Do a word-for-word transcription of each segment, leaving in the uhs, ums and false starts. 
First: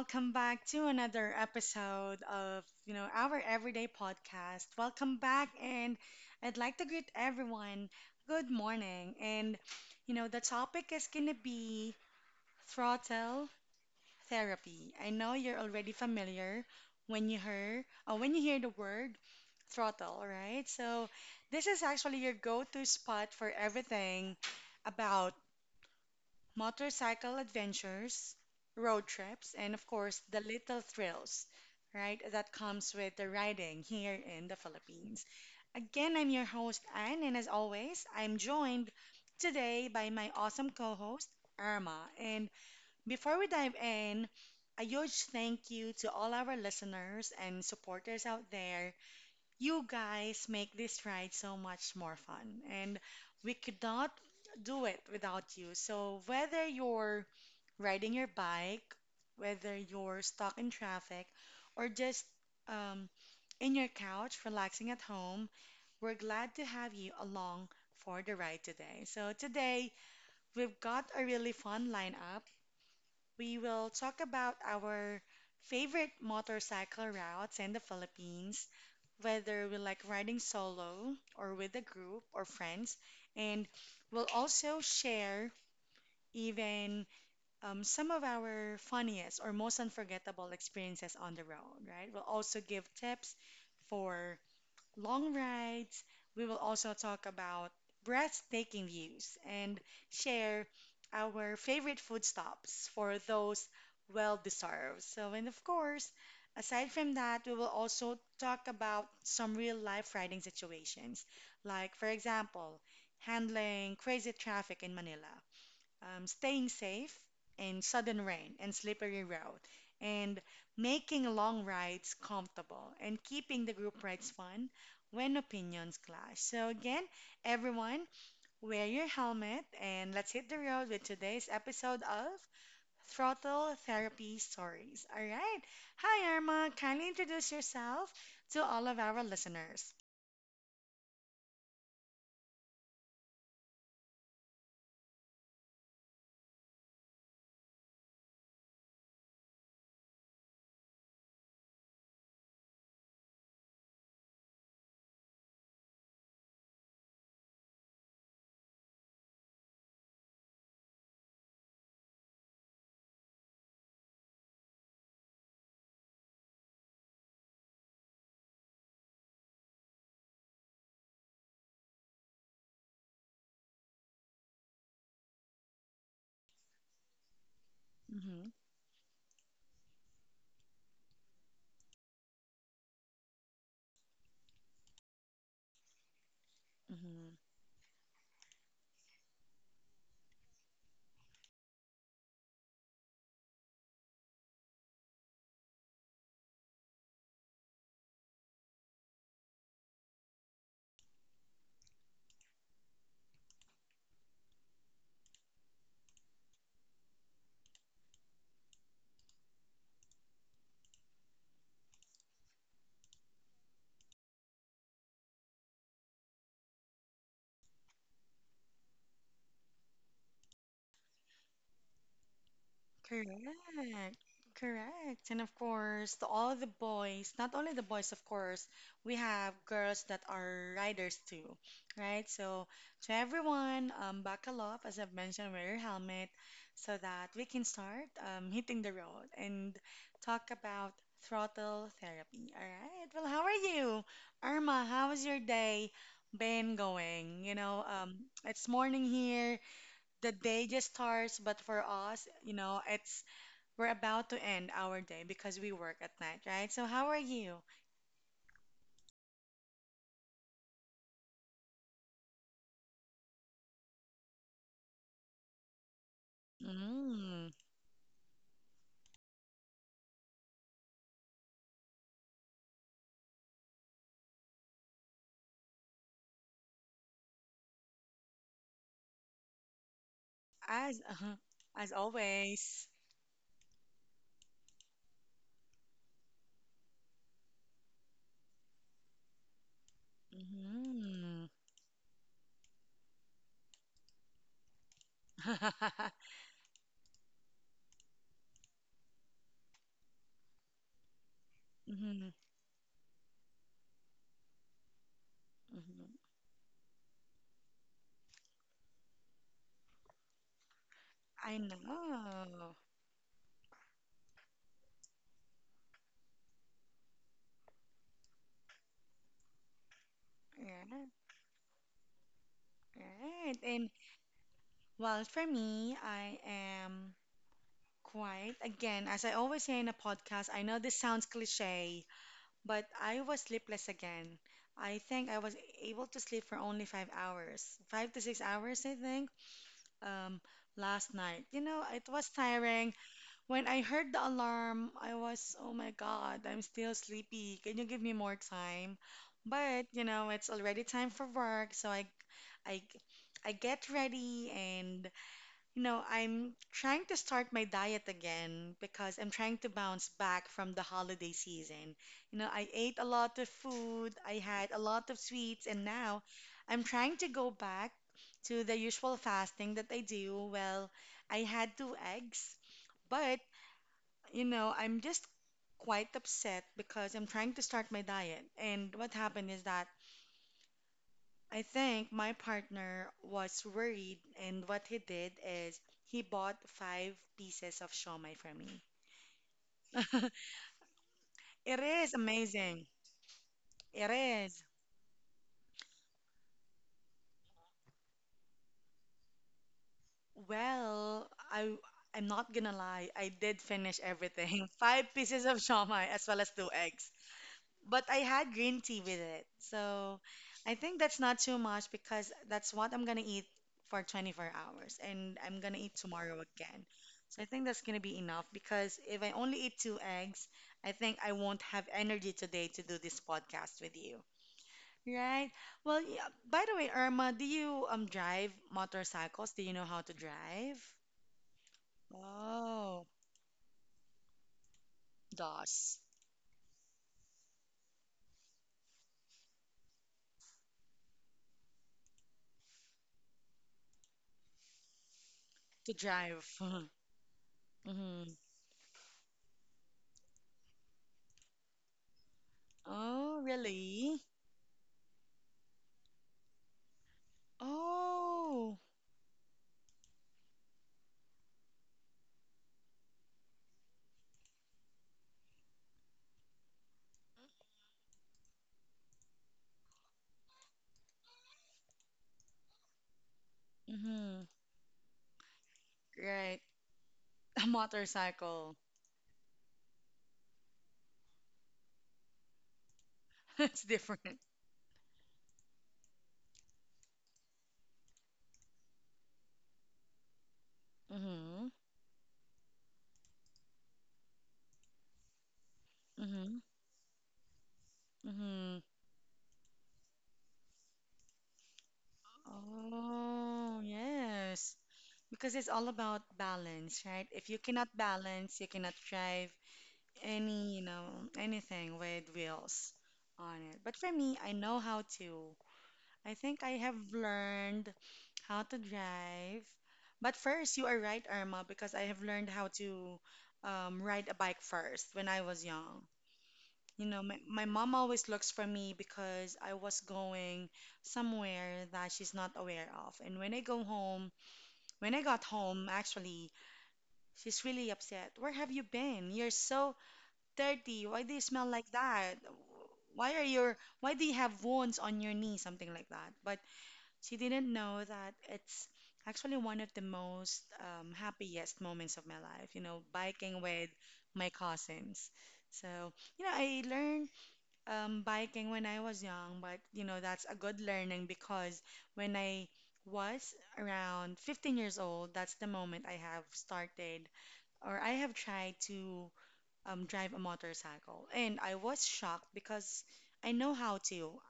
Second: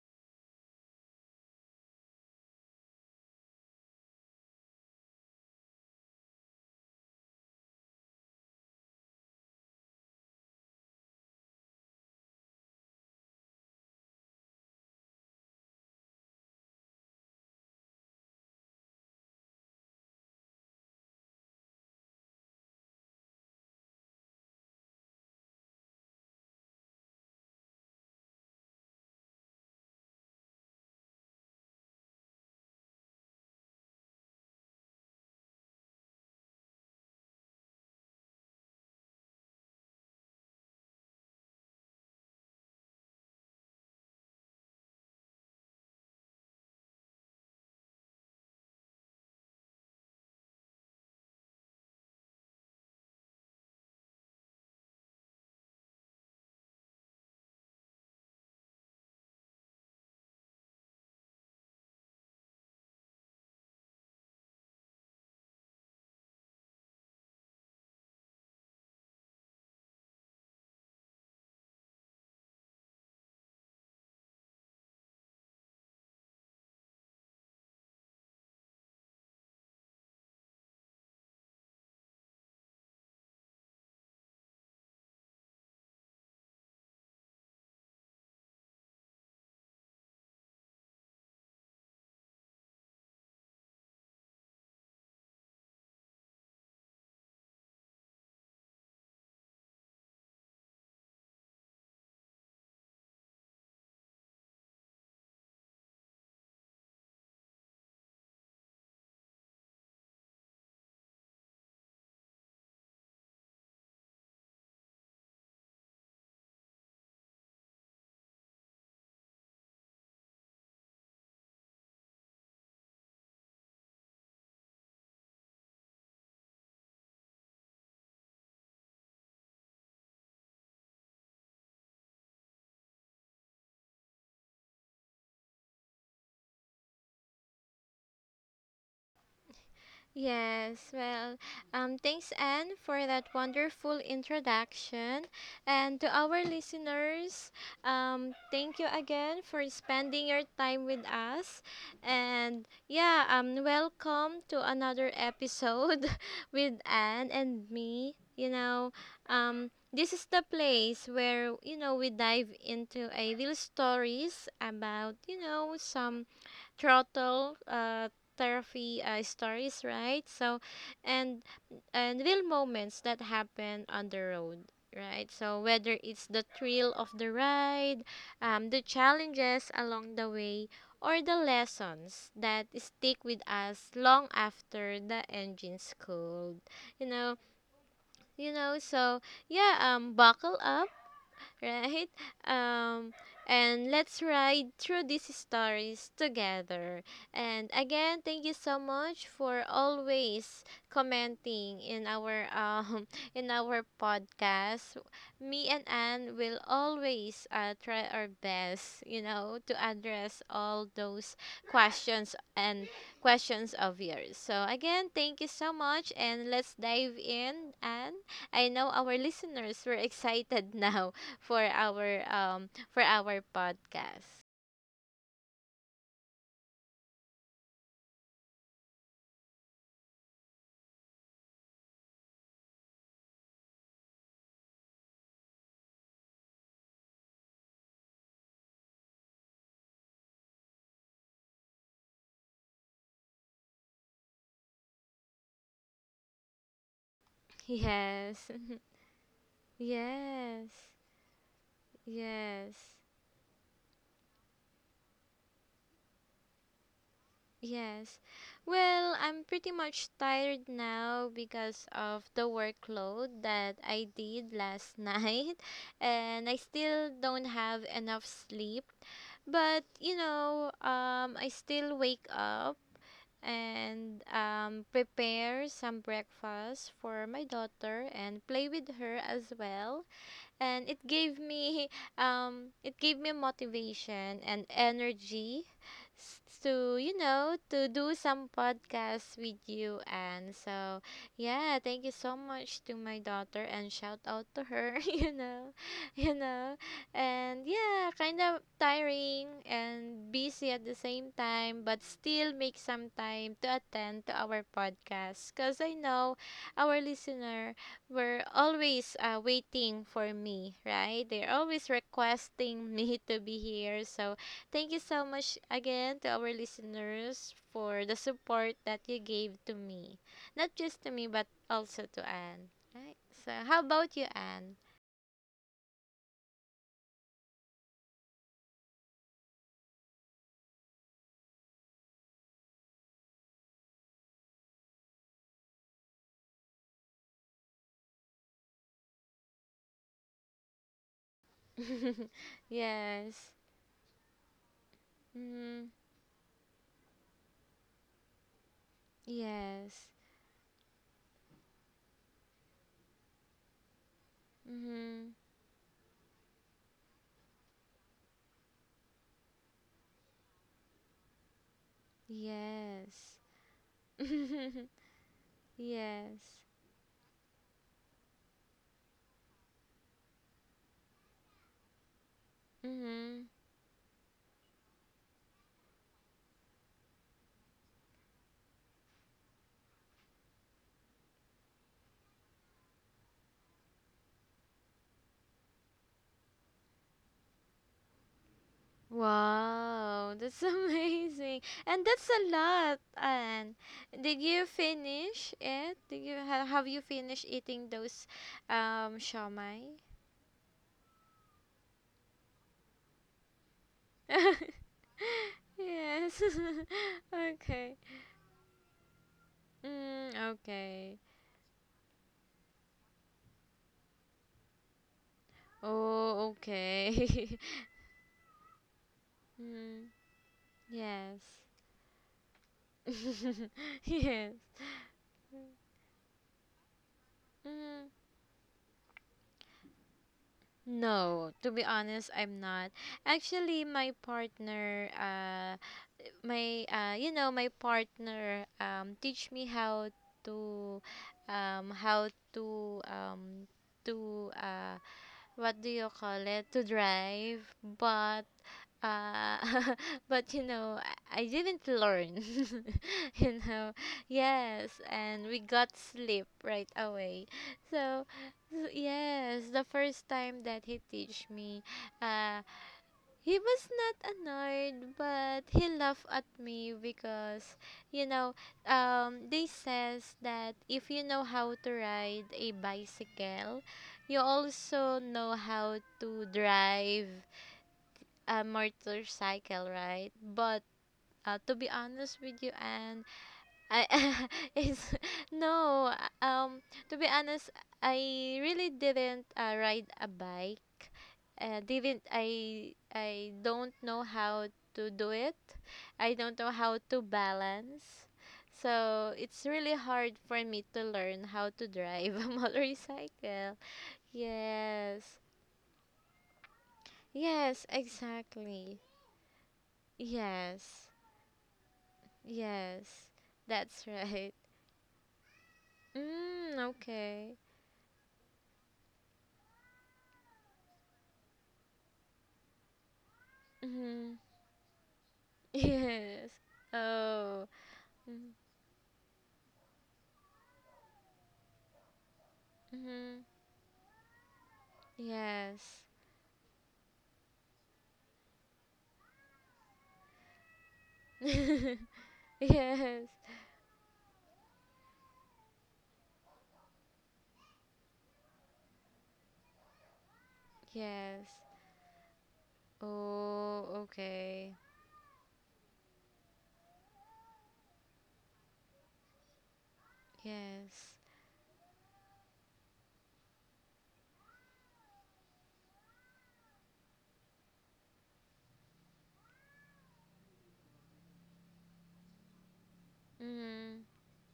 welcome back to another episode of, you know, our everyday podcast. Welcome back and I'd like to greet everyone. Good morning. And you know, the topic is going to be throttle therapy. I know you're already familiar when you hear or when you hear the word throttle, right? So, this is actually your go-to spot for everything about motorcycle adventures, road trips, and of course, the little thrills, right, that comes with the riding here in the Philippines. Again, I'm your host, Anne, and as always, I'm joined today by my awesome co host, Irma. And before we dive in, a huge thank you to all our listeners and supporters out there, you guys make this ride so much more fun, and we could not do it without you. So, whether you're riding your bike, whether you're stuck in traffic, or just um, in your couch relaxing at home, we're glad to have you along for the ride today. So, today we've got a really fun lineup. We will talk about our favorite motorcycle routes in the Philippines, whether we like riding solo or with a group or friends. And we'll also share even um, some of our funniest or most unforgettable experiences on the road, right? We'll also give tips for long rides. We will also talk about breathtaking views and share our favorite food stops for those well deserved. So, and of course, aside from that, we will also talk about some real life riding situations, like, for example, handling crazy traffic in Manila, um, staying safe in sudden rain and slippery road, and making long rides comfortable and keeping the group rides fun when opinions clash. So, again, everyone, wear your helmet and let's hit the road with today's episode of Throttle Therapy Stories. All right. Hi, Irma. Kindly introduce yourself to all of our listeners. Yes, well, um, thanks, Anne, for that wonderful introduction. And to our listeners, um, thank you again for spending your time with us. And yeah, um, welcome to another episode with Anne and me. You know, um, this is the place where, you know, we dive into a real stories about, you know, some throttle uh, therapy uh, stories, right? So, and and real moments that happen on the road, right? So whether it's the thrill of the ride, Hmm. um, the challenges along the way, or the lessons that stick with us long after the engine's cooled, you know, Hmm. you know. So yeah, um, buckle up, right? Um, and let's ride through these stories together. And again, thank you so much for always commenting in our um in our podcast. Me and Anne will always uh, try our best, you know, to address all those questions and questions of yours. So again, thank you so much, and let's dive in. And I know our listeners were excited now for our um for our Correct. podcast. Correct. And of course, to all the boys, not only the boys, of course, we have girls that are riders too, right? So to everyone, um, buckle up, as I've mentioned, wear your helmet so that we can start um, hitting the road and talk about throttle therapy. All right. Well, how are you? Irma, how's your day been going? You know, um, Yes. it's morning here, the day Yes. just starts, but for us, you know, Yes. it's we're about to end our day because we work at night, right? So how are you? Yes. Well, I'm pretty much tired now because of the workload that I did last night, and I still don't Mm, have enough sleep. But, you know, um I still wake up and um prepare some breakfast for my daughter and play with her as well, and as it uh gave me as um always. it gave me motivation and energy s- to, you know, to do some podcasts with you. And so Mm. yeah, thank you so much to my daughter and shout out to her you know you know And yeah, kind of tiring and busy at the same time, but Mhm, still make some time to attend to our podcast, because I mhm. know our listener were always uh, waiting for me, right? They're I always know. requesting me to be here. So, thank you so much again to our listeners for the support that you gave to me. Not just Yeah, to me, but also to Anne, right? So, right. how And about you, Anne? well, for me, I am quiet. Again, as I always say in a podcast, I know this sounds cliche, but I was sleepless again. I think I was able to sleep for only five hours, five to six hours, I think. um, Last night. You know, it was tiring. Yes. When I heard the alarm, I was, oh Mm-hmm. my God, I'm still sleepy. Can you give me more time? But, you Yes. know, it's already time for work, so I, I, I get ready and Mm-hmm. you know, I'm trying to start my diet again because I'm trying to bounce back from the holiday season. You know, I ate a lot Yes. of food, I had a lot of sweets, and now Yes. I'm trying to go back to the usual fasting that I do. Well, I had two eggs, but Mm-hmm. you know, I'm just quite upset because I'm trying to start my diet. And what happened is that I think my partner was worried, and what he did is he bought five pieces of shawmai for me. Wow, that's amazing. It And is that's a amazing. lot. And It did you is. finish it? Did you ha Have you finished eating those um shawmai? Well, I I'm not gonna lie. I did finish everything. Five pieces of shawmai as Yes. well as two eggs. Okay. But I had green tea with it. So Mm, I think okay. that's not too much because that's what I'm gonna eat for twenty-four hours and I'm gonna eat tomorrow Oh, again. So I okay. think that's gonna be enough because if I only eat two Mm, eggs, I think I yes. won't have energy today to do this podcast with you. Yes. Right? Well, yeah. By the way, Irma, do you um Mm, drive motorcycles? Do you know how to drive? no, to be honest, I'm not. Oh, Actually, my partner, uh dos. my uh, you know, my partner, um, teach me how to um, how to um, to uh, what do To you call drive. it, to drive. Hmm. But uh, but you know, I, I didn't learn Oh, you know. really? Yes, and we got sleep right away. So, so Oh. yes, the first time that he teach me, uh, he was not annoyed, but he laughed at me because, you know, um, they says that if you know how to ride a bicycle, you Mm-hmm. also know how to Right? drive A a motorcycle. motorcycle, right? But uh, to be honest with you, and It's I different. it's no um to be honest, I really didn't uh, ride a bike. Mm-hmm. Uh, didn't I I don't know how to do it. I Mm-hmm. don't know how to balance. Mm-hmm. So it's really hard for me to learn how to drive a motorcycle. Oh, yes. Yes, Because it's all about balance, right? If you yes, cannot balance, you cannot exactly. drive any, you Yes. know, anything with wheels Yes. on it. But That's for me, I right. know how to. I think Mm, I have okay. learned how to drive. But first, you are right, Irma, because I have learned how to um, ride Mm-hmm. a bike first when I was young. Yes. You know, my, my Oh. mom always looks for me because I was going somewhere that she's not aware of. And Mm-hmm. when I go home, when I got home, Yes. actually, she's really upset. Where have you been? You're so dirty. Why do you smell like that? Yes. Why are your, why do you have wounds on your knee? Something like that. But she didn't know that it's actually one of the most um, Yes. happiest moments of my life, you know, biking Oh, with my okay. cousins. So, you know, I learned um, biking when I was young, but you know, that's a good Yes. learning because when I was around fifteen years old, that's the moment I have started or I have tried to um, drive a motorcycle. And I was shocked because I know Mm-hmm. how to,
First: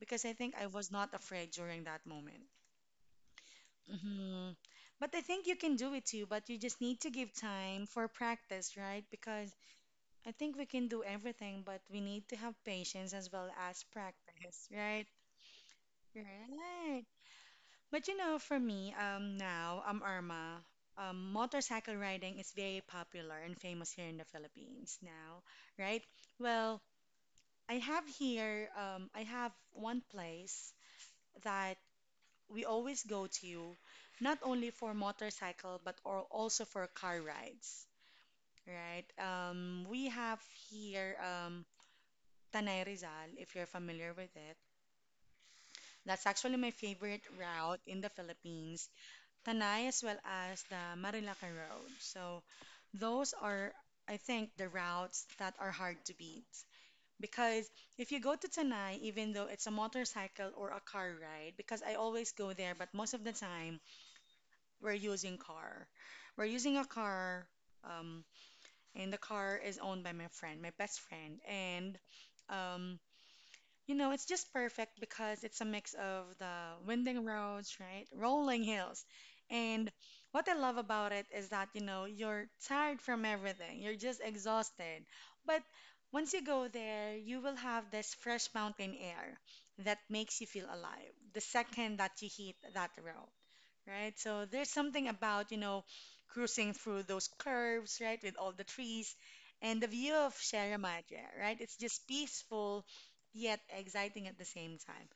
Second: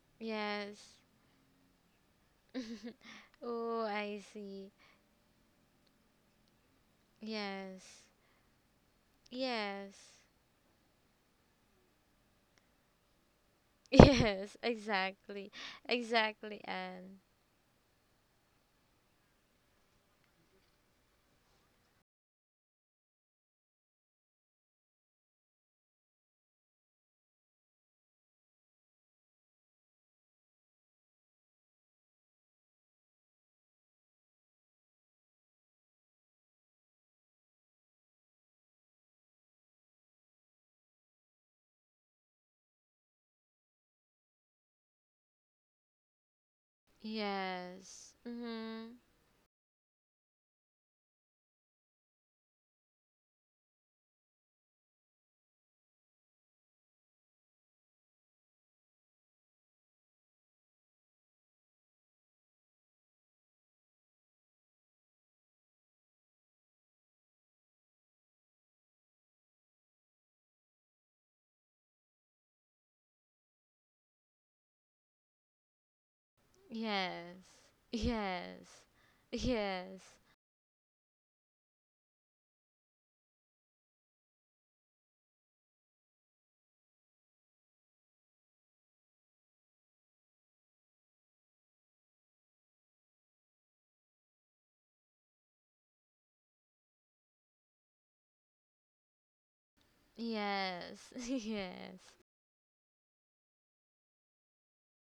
because I think I was Yes. not afraid during that moment. Oh, I Hmm. see. But I think you can do it too, but you just need to give time Yes. for practice, right? Because Yes. I think we can do everything, but we need to have patience as well as Yes, practice, right? exactly. Exactly. Right. And But you know, for me, um, now, um, Irma, um, motorcycle riding is very popular and famous here in the Philippines now, right? Well, I have here, um, I have one place that we always go to, not only for motorcycle, but or also for car rides, right? Um, we have here, um, Tanay Rizal, if you're familiar with it. That's actually my favorite route in the yes. Philippines, Mm-hmm. Tanay as well as the Marilacan Road. So those are, I think, the routes that are hard to beat. Because if you go to Tanay, even though it's a motorcycle or a car ride, because I always go there, but most of the time we're using car. We're using a car, um, and the car is owned by my friend, my best friend, and um, you know, it's just perfect because it's a mix of the winding Yes. roads, right? Rolling Yes. hills. And Yes. what I love about it is that, you know, you're tired from everything. You're just exhausted. But once you go there, you will have this fresh mountain air that makes you feel alive the second that you hit that road, right? So there's something about, you know, cruising through those curves, right, with all the trees and the view of Sierra Yes. Madre, right? It's Yes. just peaceful yet exciting at the same time.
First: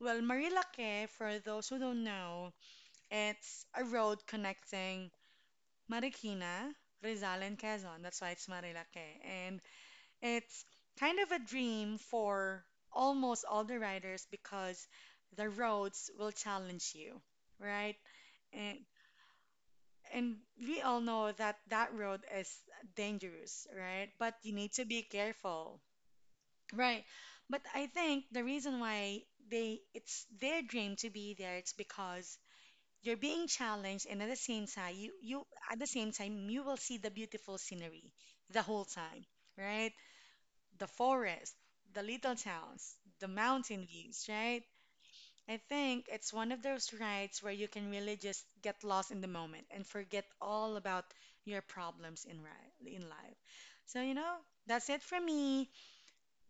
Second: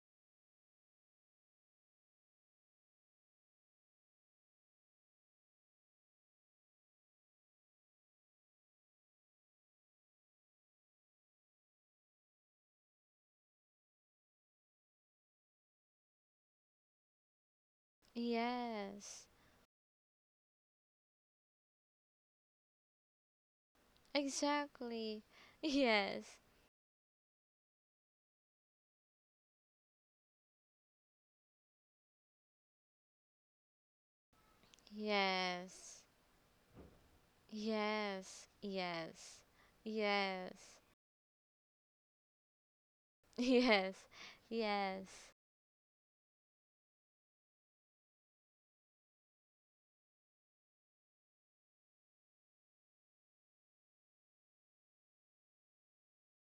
Well, Marilake, for those who don't know, it's a road connecting Marikina, Rizal, and Quezon. That's why it's Marilake. And it's kind of a dream for almost all the riders because the roads will challenge you, right? And, Yes, and we all know that that road is dangerous, right? But you need to be exactly. careful. Yes, Right. But I think the reason why they it's their dream to be there it's because you're being challenged and at the same time you, you at the yes, same time you will see the beautiful scenery yes, the whole time, yes, right? yes, The forest, the little towns, the mountain yes, views, right? yes, I think it's one of those rides where you can really just get lost in the moment and forget all about your problems in ri in life. So, you know, that's it for me.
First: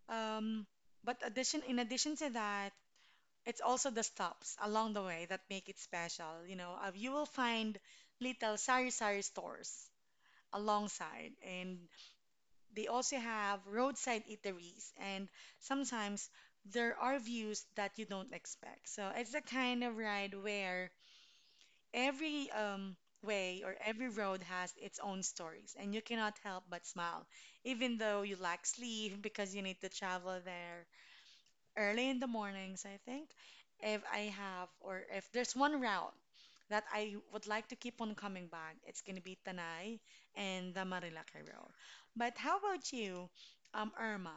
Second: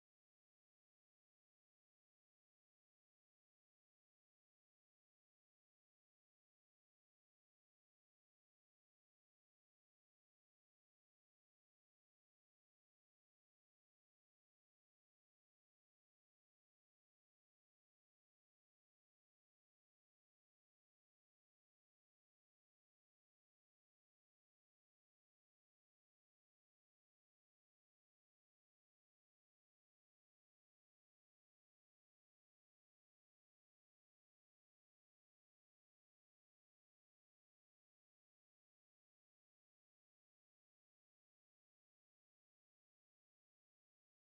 Um, but addition, in addition to that, it's also the stops along the way that make it special. You know, uh, you will find little sari-sari stores alongside, and they also have roadside eateries, and sometimes there are views that you don't expect. So it's the kind of ride where every um, way or every road has its own stories, and you cannot help but smile, even though you lack sleep because you need to travel there early in the mornings. I think, if I have or if there's one route that I would like to keep on coming back, it's gonna be Tanay and the Marilaki Road. But how about you, um, Irma?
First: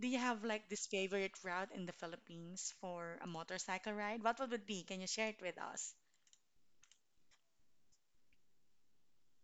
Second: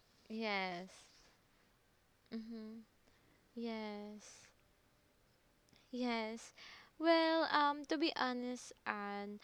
Do you have like this yes, favorite route in the Philippines mm-hmm, for a motorcycle ride? yes. What would it be? Can you share it with us? Yes. Well, um, to be honest, and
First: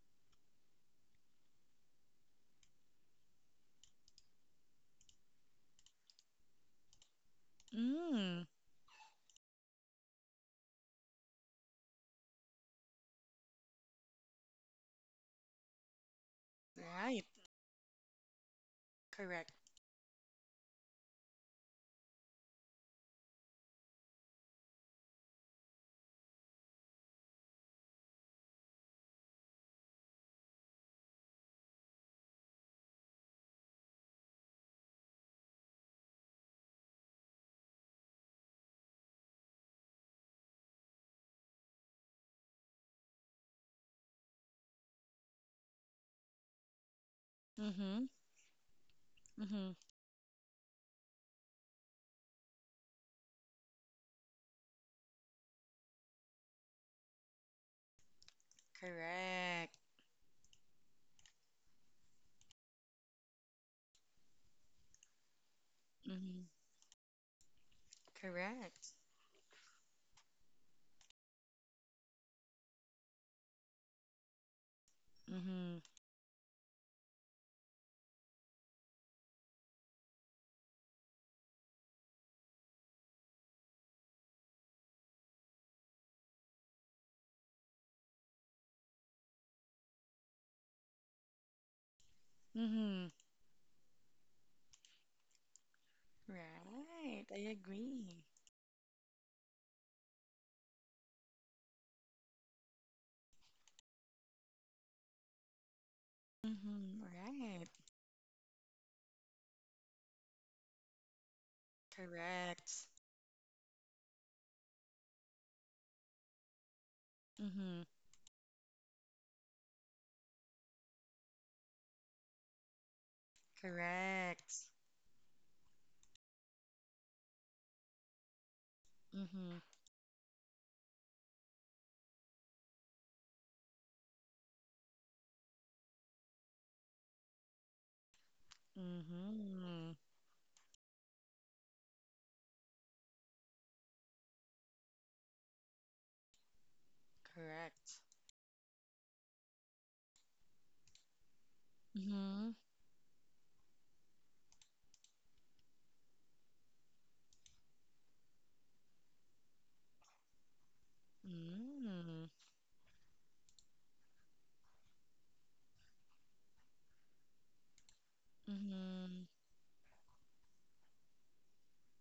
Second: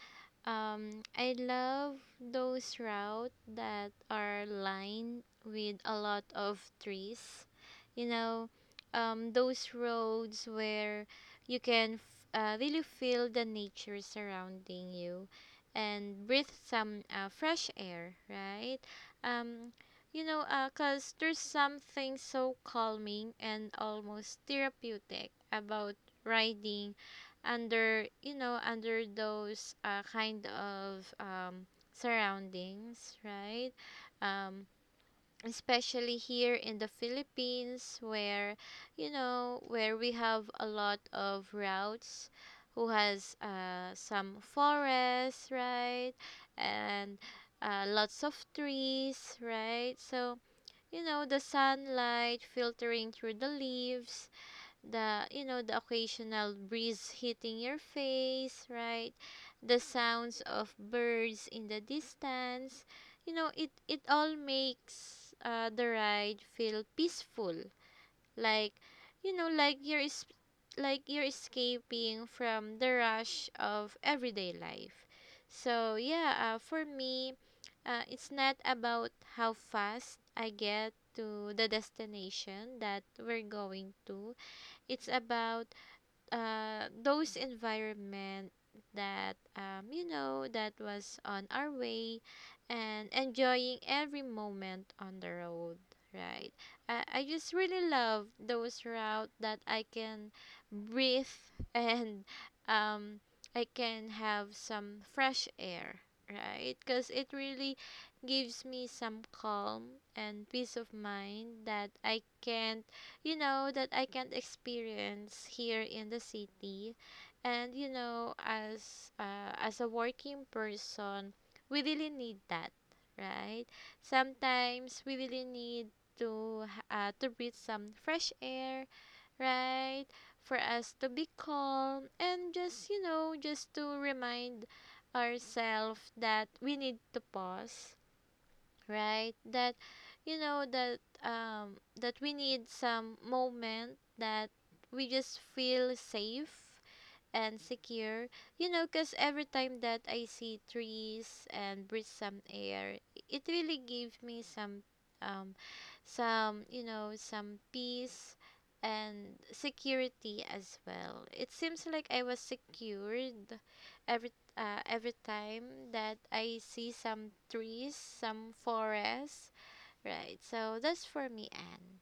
um, I love those routes that are lined with a lot of trees. You Mm, know, um, those roads where you can f- uh, really feel the nature surrounding you and breathe some right, uh, fresh air, right? correct. Um, you know, uh, 'cause there's something so calming and almost therapeutic about riding under, you know, under those uh, kind of um, surroundings, right? um, especially here in the Philippines, where, you know, where we have a lot of routes who has uh, some forests, right? And uh, Mm-hmm, lots of trees, mm-hmm, right? So, you know, the sunlight filtering through the leaves, the, you know, the occasional breeze hitting your face, right? correct. The sounds of birds in the distance, you know, it it all makes uh, the ride Mm-hmm, feel peaceful, like, correct. you know, like you're es- like you're escaping from the rush of everyday life. Mm-hmm, So yeah, uh, for me, uh, it's not about how fast I get to the destination that we're going to. It's about uh, those environment that, um, you know, that was on our way, mm-hmm, and enjoying every moment on the road, right? I, right. I I just really agree. love those route that I can breathe and, um, I can have some fresh air, right? Mm-hmm. Because it Right. really gives me some calm and peace of mind that I Correct. can't, you know, that I can't experience here in the city. And Mm-hmm. you know, as uh, as a working person, we really need that, right? Correct. Sometimes we really need to h- uh, to breathe some fresh air, Mm-hmm. right? For us to be calm and just, you know, just to remind ourselves that we need to pause, right? That, Mm-hmm. you know, that um that we need some moment that we just feel safe and Correct. secure. You know, because every time that I see trees and breathe some Mm-hmm. air, it really gives me some, um, some, you know, some peace and security as well. It seems like I Mm-hmm. was secured every uh, every time that I see some trees, some Mm-hmm. forests, right? So that's for me, Anne.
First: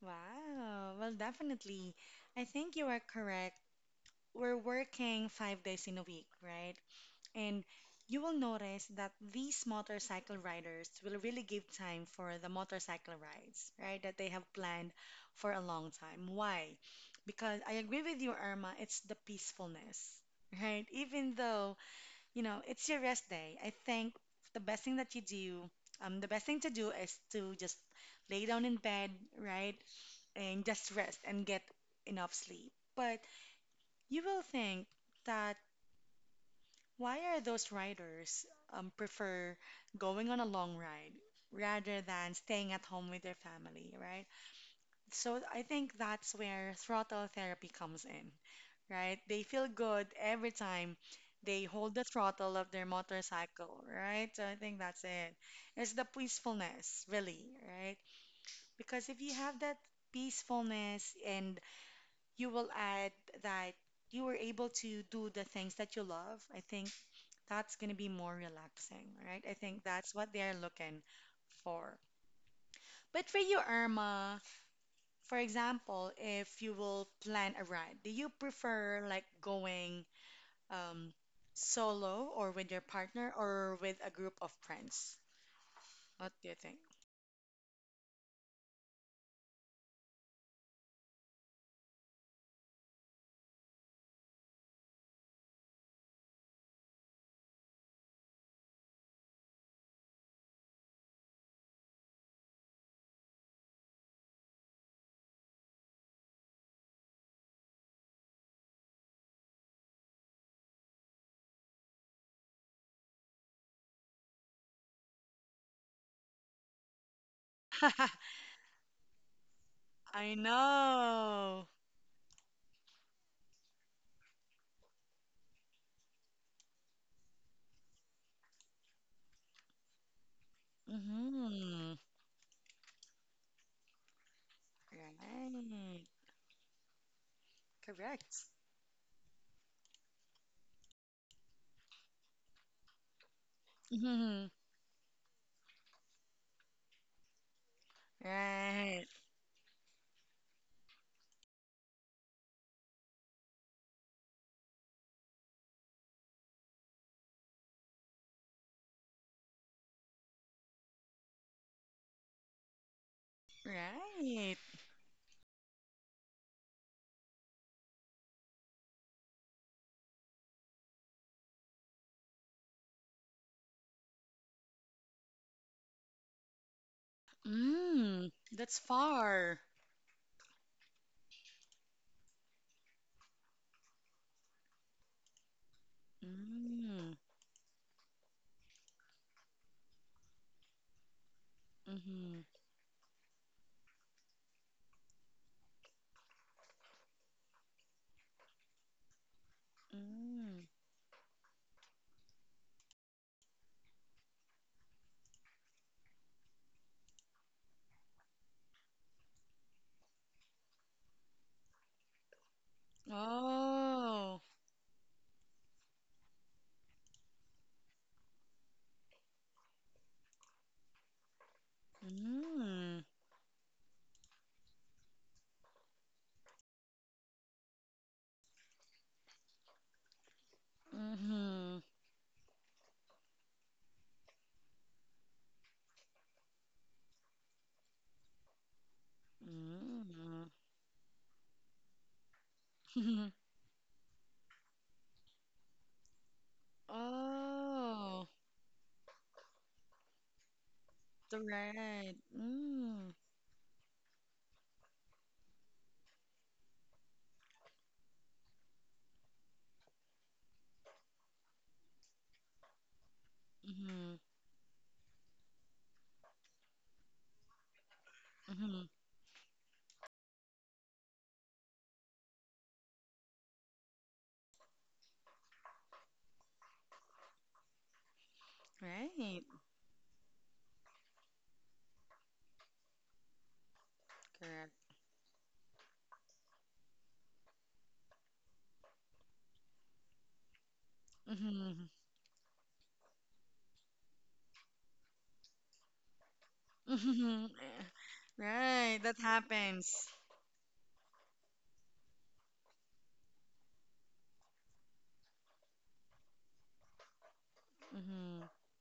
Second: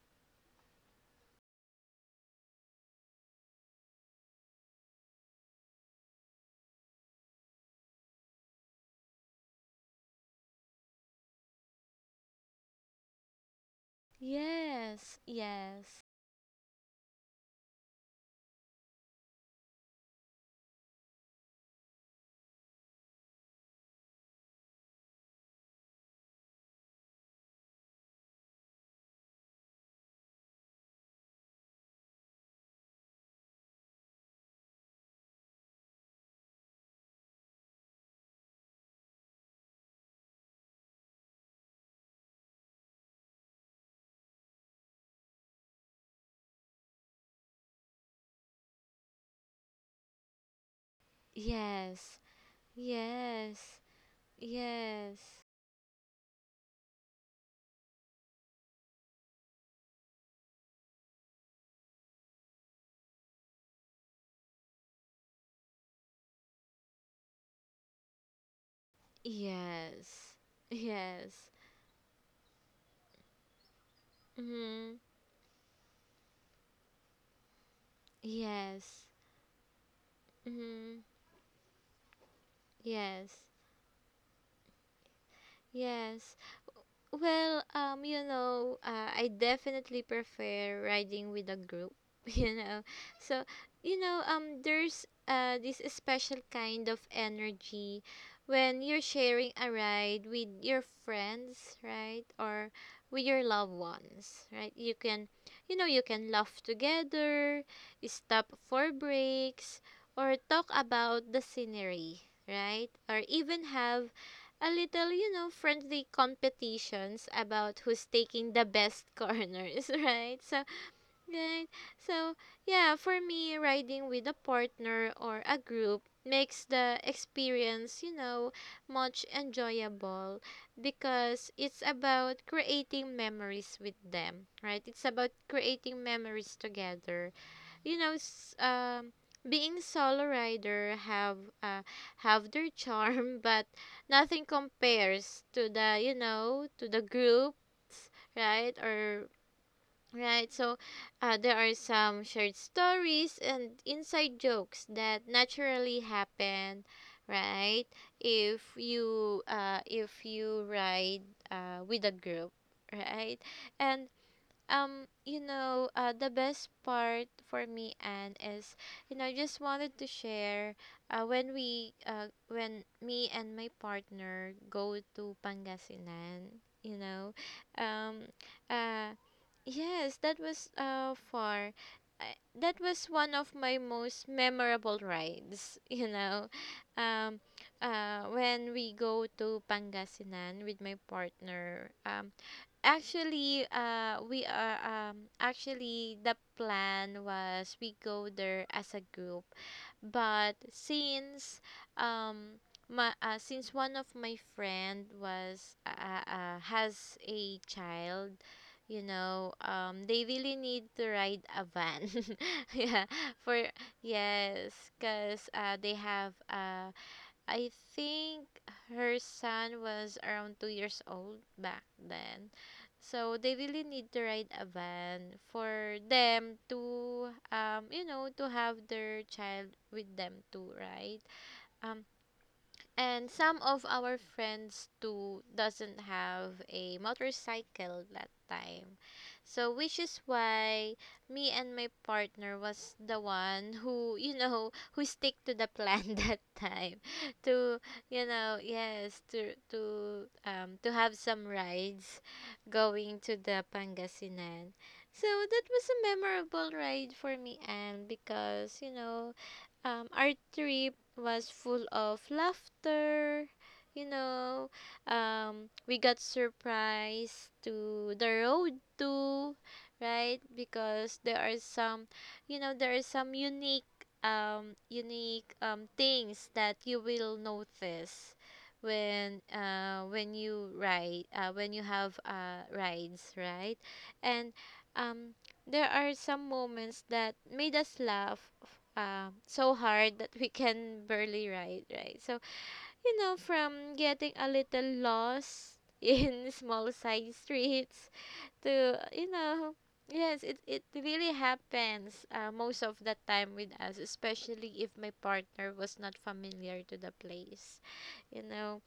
Wow. Well, definitely. I think you are correct. We're working five days in a week, right? And you will notice that these motorcycle riders will really give time for the motorcycle rides, right? That they have planned Yes, for a long yes, time. Why? Because I agree with you, Irma, it's the peacefulness, right? Even though, you know, it's your rest day, I think the best thing that you do, um, the best thing to do is to just lay down in bed, right? And just rest and get enough sleep. But you will think that why are those riders um, prefer going on a long ride rather than staying at home with their family, right? So I think that's where throttle therapy comes in, right? They feel good every time they hold the yes, throttle of their yes. motorcycle, right? So I think that's Yes. it. It's the peacefulness, really, right? Because if you have that peacefulness and you will add that you were able to do the things that you love, I think that's going to be more relaxing, right? I think that's what Yes. they're looking Yes. for. But for you, Irma, Mhm. for example, if you will plan a ride, do you prefer Yes. like going Mhm. um, solo or with your partner Yes. or with a group of friends? What Yes. do you think? Well, um, you know, uh, I definitely prefer riding with a group, you know. So, you know, um, there's uh this special kind of energy when you're sharing a ride with your friends, right? Or with your loved ones, right? You can, you know, you can laugh together, stop for breaks, or talk about the scenery, right? Or even have a little, you know, friendly competitions about who's taking the best corners, I right? So, right. know. So, yeah, for me, riding with a partner or a group makes the experience, you know, much enjoyable, because it's Mm-hmm. about creating memories with them, right? It's about creating Right. memories together, you know. Correct. s- um being solo rider have uh, have their charm, but nothing Mhm. compares to the, you know, to the groups, right? Right, Or right. So uh, there are some shared stories and inside jokes that naturally happen, right? If you uh if you ride uh with a group, right? And right. um you know, uh, the best part for me, and is, you know, I just wanted to share, uh, when we uh, when me and my partner go to Pangasinan, you know. um Mm, that's uh far. yes, that was uh far. I- that was one of my most memorable rides you know. Mm, um uh when we go to Pangasinan with my partner. um mm-hmm, Actually, uh, we are um actually the plan was we go there as a group, but mm. since um my uh, since one of my friend was uh, uh, has a child, you know, um they really need to ride a van, yeah, for Oh, yes, cause uh they have uh I think her son was around two years old back then. mm, So they really need to ride a van for them to um you know, to have their child with them too, right? mm-hmm, Um and some of our friends too doesn't have a motorcycle that time, so which is why me and my partner was the mm. one who you know, who stick to the plan that time, to, you Oh, know, yes, to to um to have the some rides right. Mm, going to the Pangasinan. So that was a memorable ride for me, and because, you know, um, our trip was full of laughter. You mm-hmm, know, um, we got surprised to the road mm-hmm. too, right? Because there are some, you know, there are some unique, um, unique um, things that you will notice when Right, uh when you ride, uh when you have uh rides, right? And correct. um there are some moments that made us laugh um, so hard that we can barely ride, Mm-hmm, right? So, you know, from getting a little lost in small side mm-hmm. streets to, Right, that you know, happens. yes, it, it really happens uh, most of the time with us, especially if my partner was not familiar to the place, you Mm-hmm, know.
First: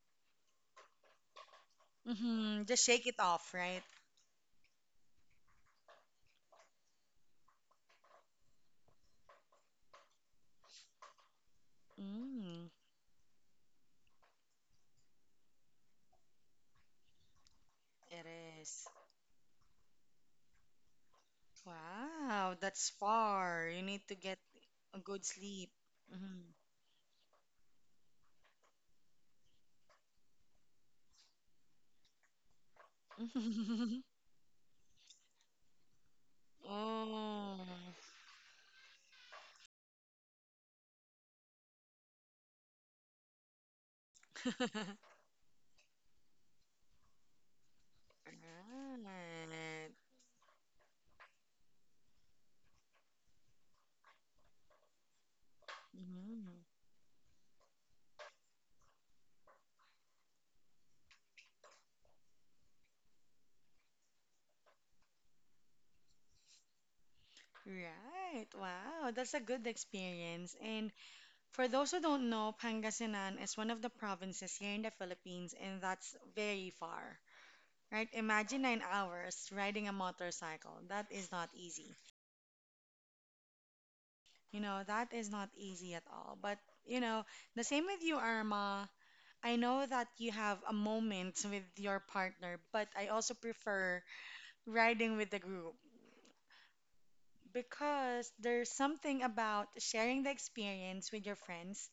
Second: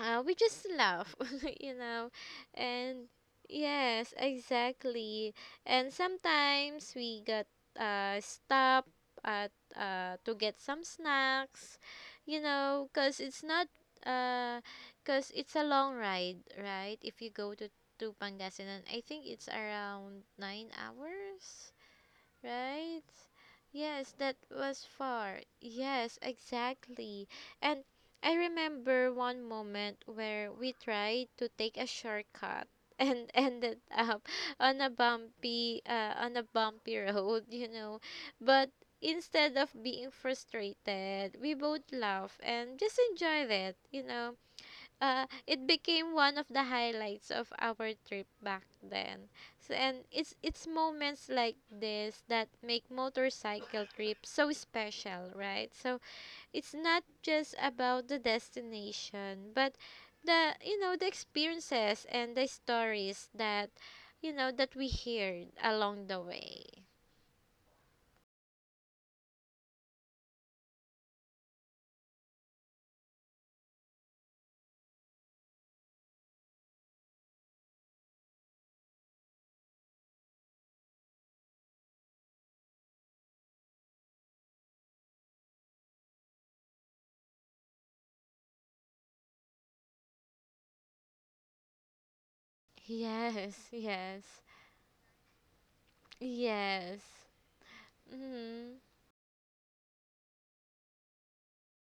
uh, we just laugh, you know, mm-hmm. Just and shake it off, right? yes, exactly. And sometimes we got uh stop at uh to get some snacks, you Mm, know, cause it's not uh, cause it's a long ride, right? If you go to to it is. Pangasinan, I think it's around nine hours, Wow, that's right? far. You need Yes, to that get was a good far. sleep. Yes, Mhm. exactly. And I remember one moment where we tried to take a shortcut and ended up on a bumpy uh, on a bumpy road, Oh. you know. But instead of being frustrated, we both laugh and just enjoy it, you know uh, It became one of the highlights of our trip back then. So, Right. and it's it's moments like this that make motorcycle trips so special, right? So Mhm. it's not just about the destination, but the you know the experiences and the stories that you know that we heard along the way. Right. Wow, that's a good experience. And for those who don't know, Pangasinan is one of the provinces here in the Philippines, and that's very far. Right? Imagine nine hours riding a motorcycle. That is not easy. You know, that is not easy at all. But, you know, the same with you, Irma. I know that you have a moment with your partner, but I also Yes, prefer yes, riding with the group yes. because there's Mm-hmm. something about sharing the experience with your friends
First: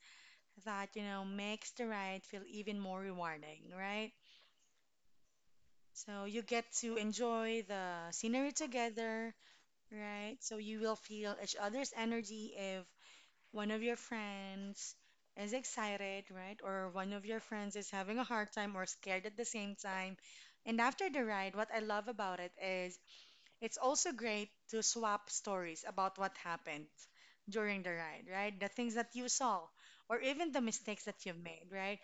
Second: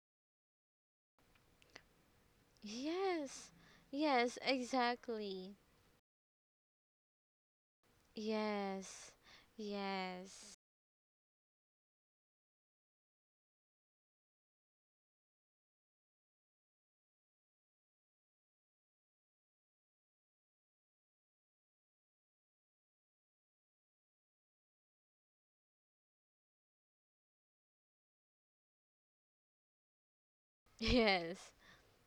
that, you know, makes the ride feel even more Yes, rewarding, right? yes, exactly. So you get to enjoy the scenery Yes. together, right? Yes. So you will feel each other's energy if one of your friends is excited, right? Or one of your friends is having a hard time or scared at the same time. And after the ride, what I love about it is it's also great to swap stories about what happened during the ride, right? The things that you saw or even the mistakes that you've Yes. made, right?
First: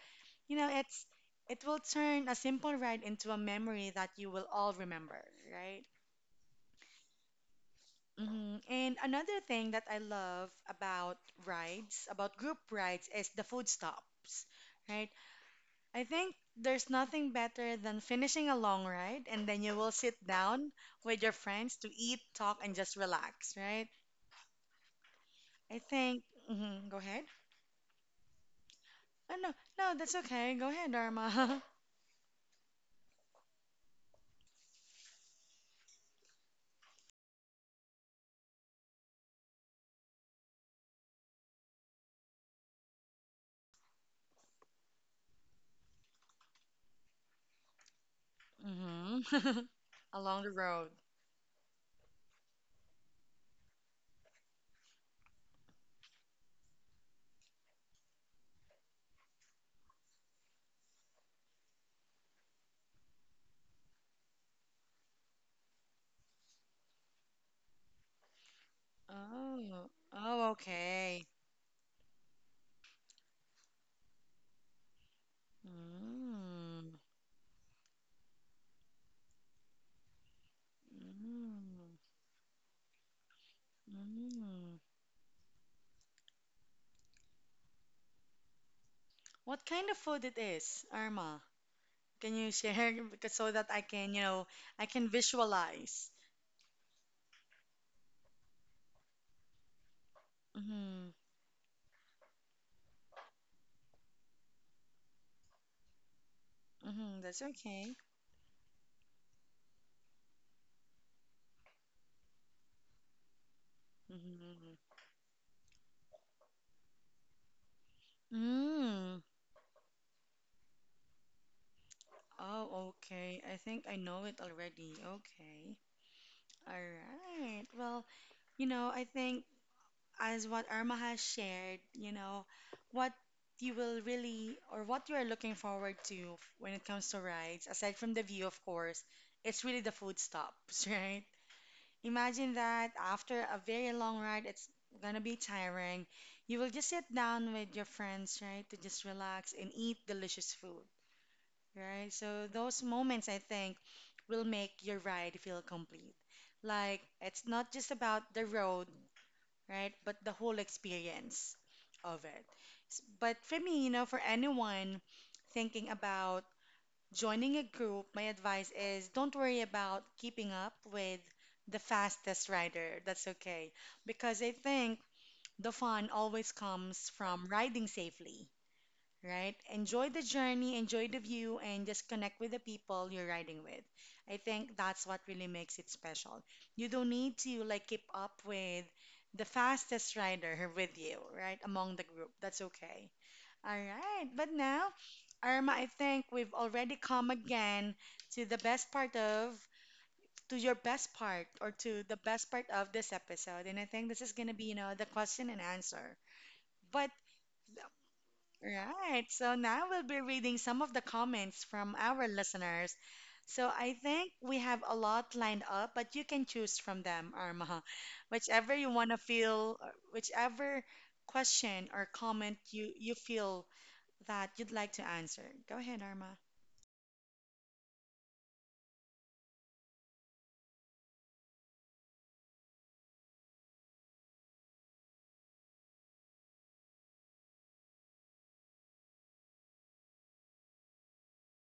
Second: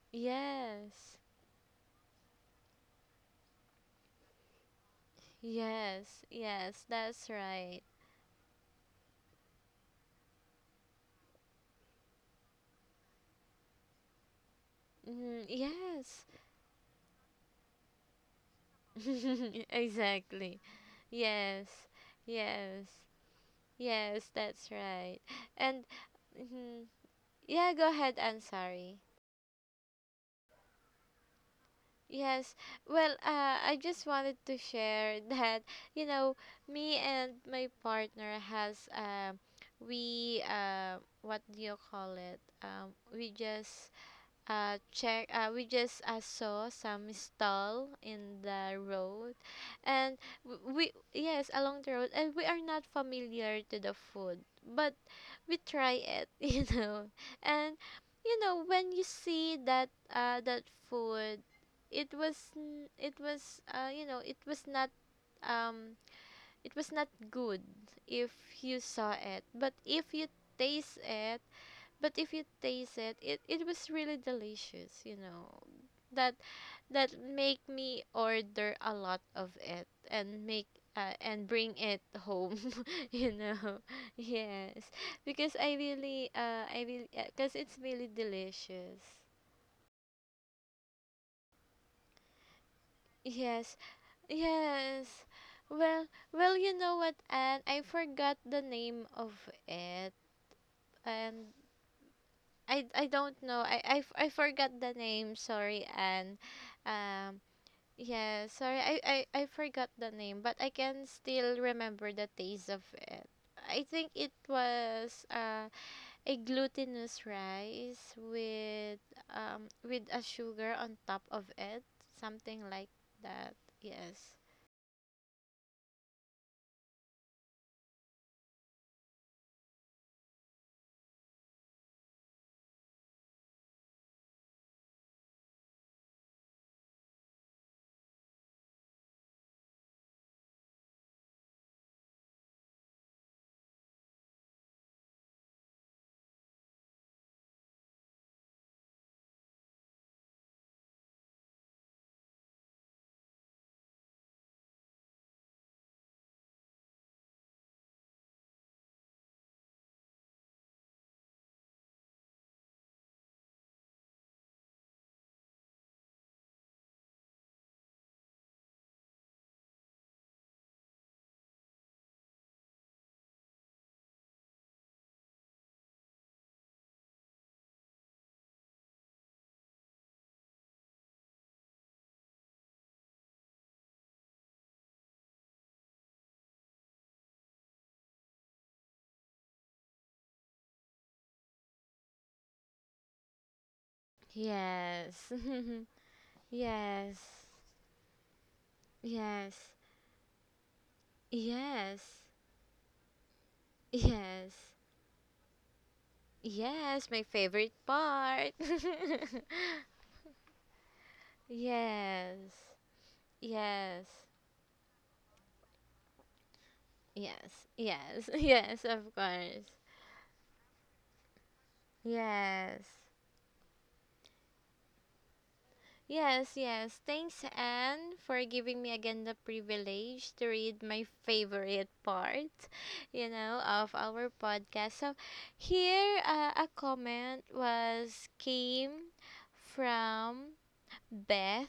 You know, it's Yes. it will turn a simple ride into a memory that you will all remember, right? Yes. Yes. That's right. Hmm. And another thing that I love about rides, about group rides, is the food stops, right? Mm, I yes. think there's nothing better than finishing a long ride and then you will sit exactly. down with your Yes. friends to eat, talk, and Yes. just relax, right? Yes. That's right. I And think, mhm. hmm, go ahead. Yeah, go ahead. I'm sorry. Oh, no, no, that's okay. Go ahead, Dharma. Yes. Well, uh, I just wanted to share that, you know, me and my partner has um we uh what do you call it? Um we just uh check uh we just uh, saw some stall in the Hmm. road and Along the w- we, road. yes, along the road, and we are not familiar to the food, but we try it. you know and you know when you see that uh that food, it was n- it was, uh you know it was not, um it was not good if you saw it, but Oh, if you oh, taste okay. it but if you taste it, it, it was really delicious, you know. That Mm. that make me order a lot of it and make uh, and bring Mm. it home. you know. Yes, Mm. because I really uh I really because it's really delicious. What kind of food it is, Irma? Can you share, because so that Yes. I can, you know, I can Yes. Well, visualize. well, you know what, Anne? I forgot the name of it, Mm-hmm. and I I don't know. I I, f- I forgot the name. Sorry, Anne. Mm-hmm. Um, That's okay. Yeah, sorry, I, I, I forgot the name, but I can still remember the taste of it. I think it Mm-hmm. was uh, a glutinous rice with Mm. um with a sugar on top of it, something like Oh, okay. that. I think I know Yes. it already. Okay. All right. Well, you know, I think as what Irma has shared, you know, what you will really or what you are looking forward to when it comes to rides, aside from the view, of course, it's really the food stops, right? Imagine that after a very long ride, it's gonna be tiring. You will just sit down with your friends, right, to just relax and eat delicious food, right? So those moments, I think, will make your ride feel complete. Like it's not just about the road, right, but the whole experience of it. S- But for me, you know, for anyone thinking about joining a group, my advice is don't worry about keeping up with the fastest rider. That's okay. Because I think the fun always comes from riding safely, right? Enjoy the journey, enjoy the view, and just connect with the people you're riding with. I think that's what really makes it special. You don't need to like keep up with the fastest rider with you, right? Among the group. That's okay. All right, but now, Yes. Irma, I think we've already Yes. come again to the best part of, Yes. to your best part, or Yes. to the best part of this episode. And I think this is going to be, Yes. you know, the question and answer. Yes, But, my favorite part. right, so now we'll be reading some of the comments from our Yes. listeners. So I Yes. think we have a lot lined up, but you can choose from them, Yes, Irma. yes, Whichever yes, you want of to course. feel, uh, whichever question or comment Yes, you, you feel that you'd like to answer. Go ahead, Arma. yes, yes. Thanks, Anne, for giving me again the privilege to read my favorite part, you know, of our podcast. So, here uh, a comment was came from Beth.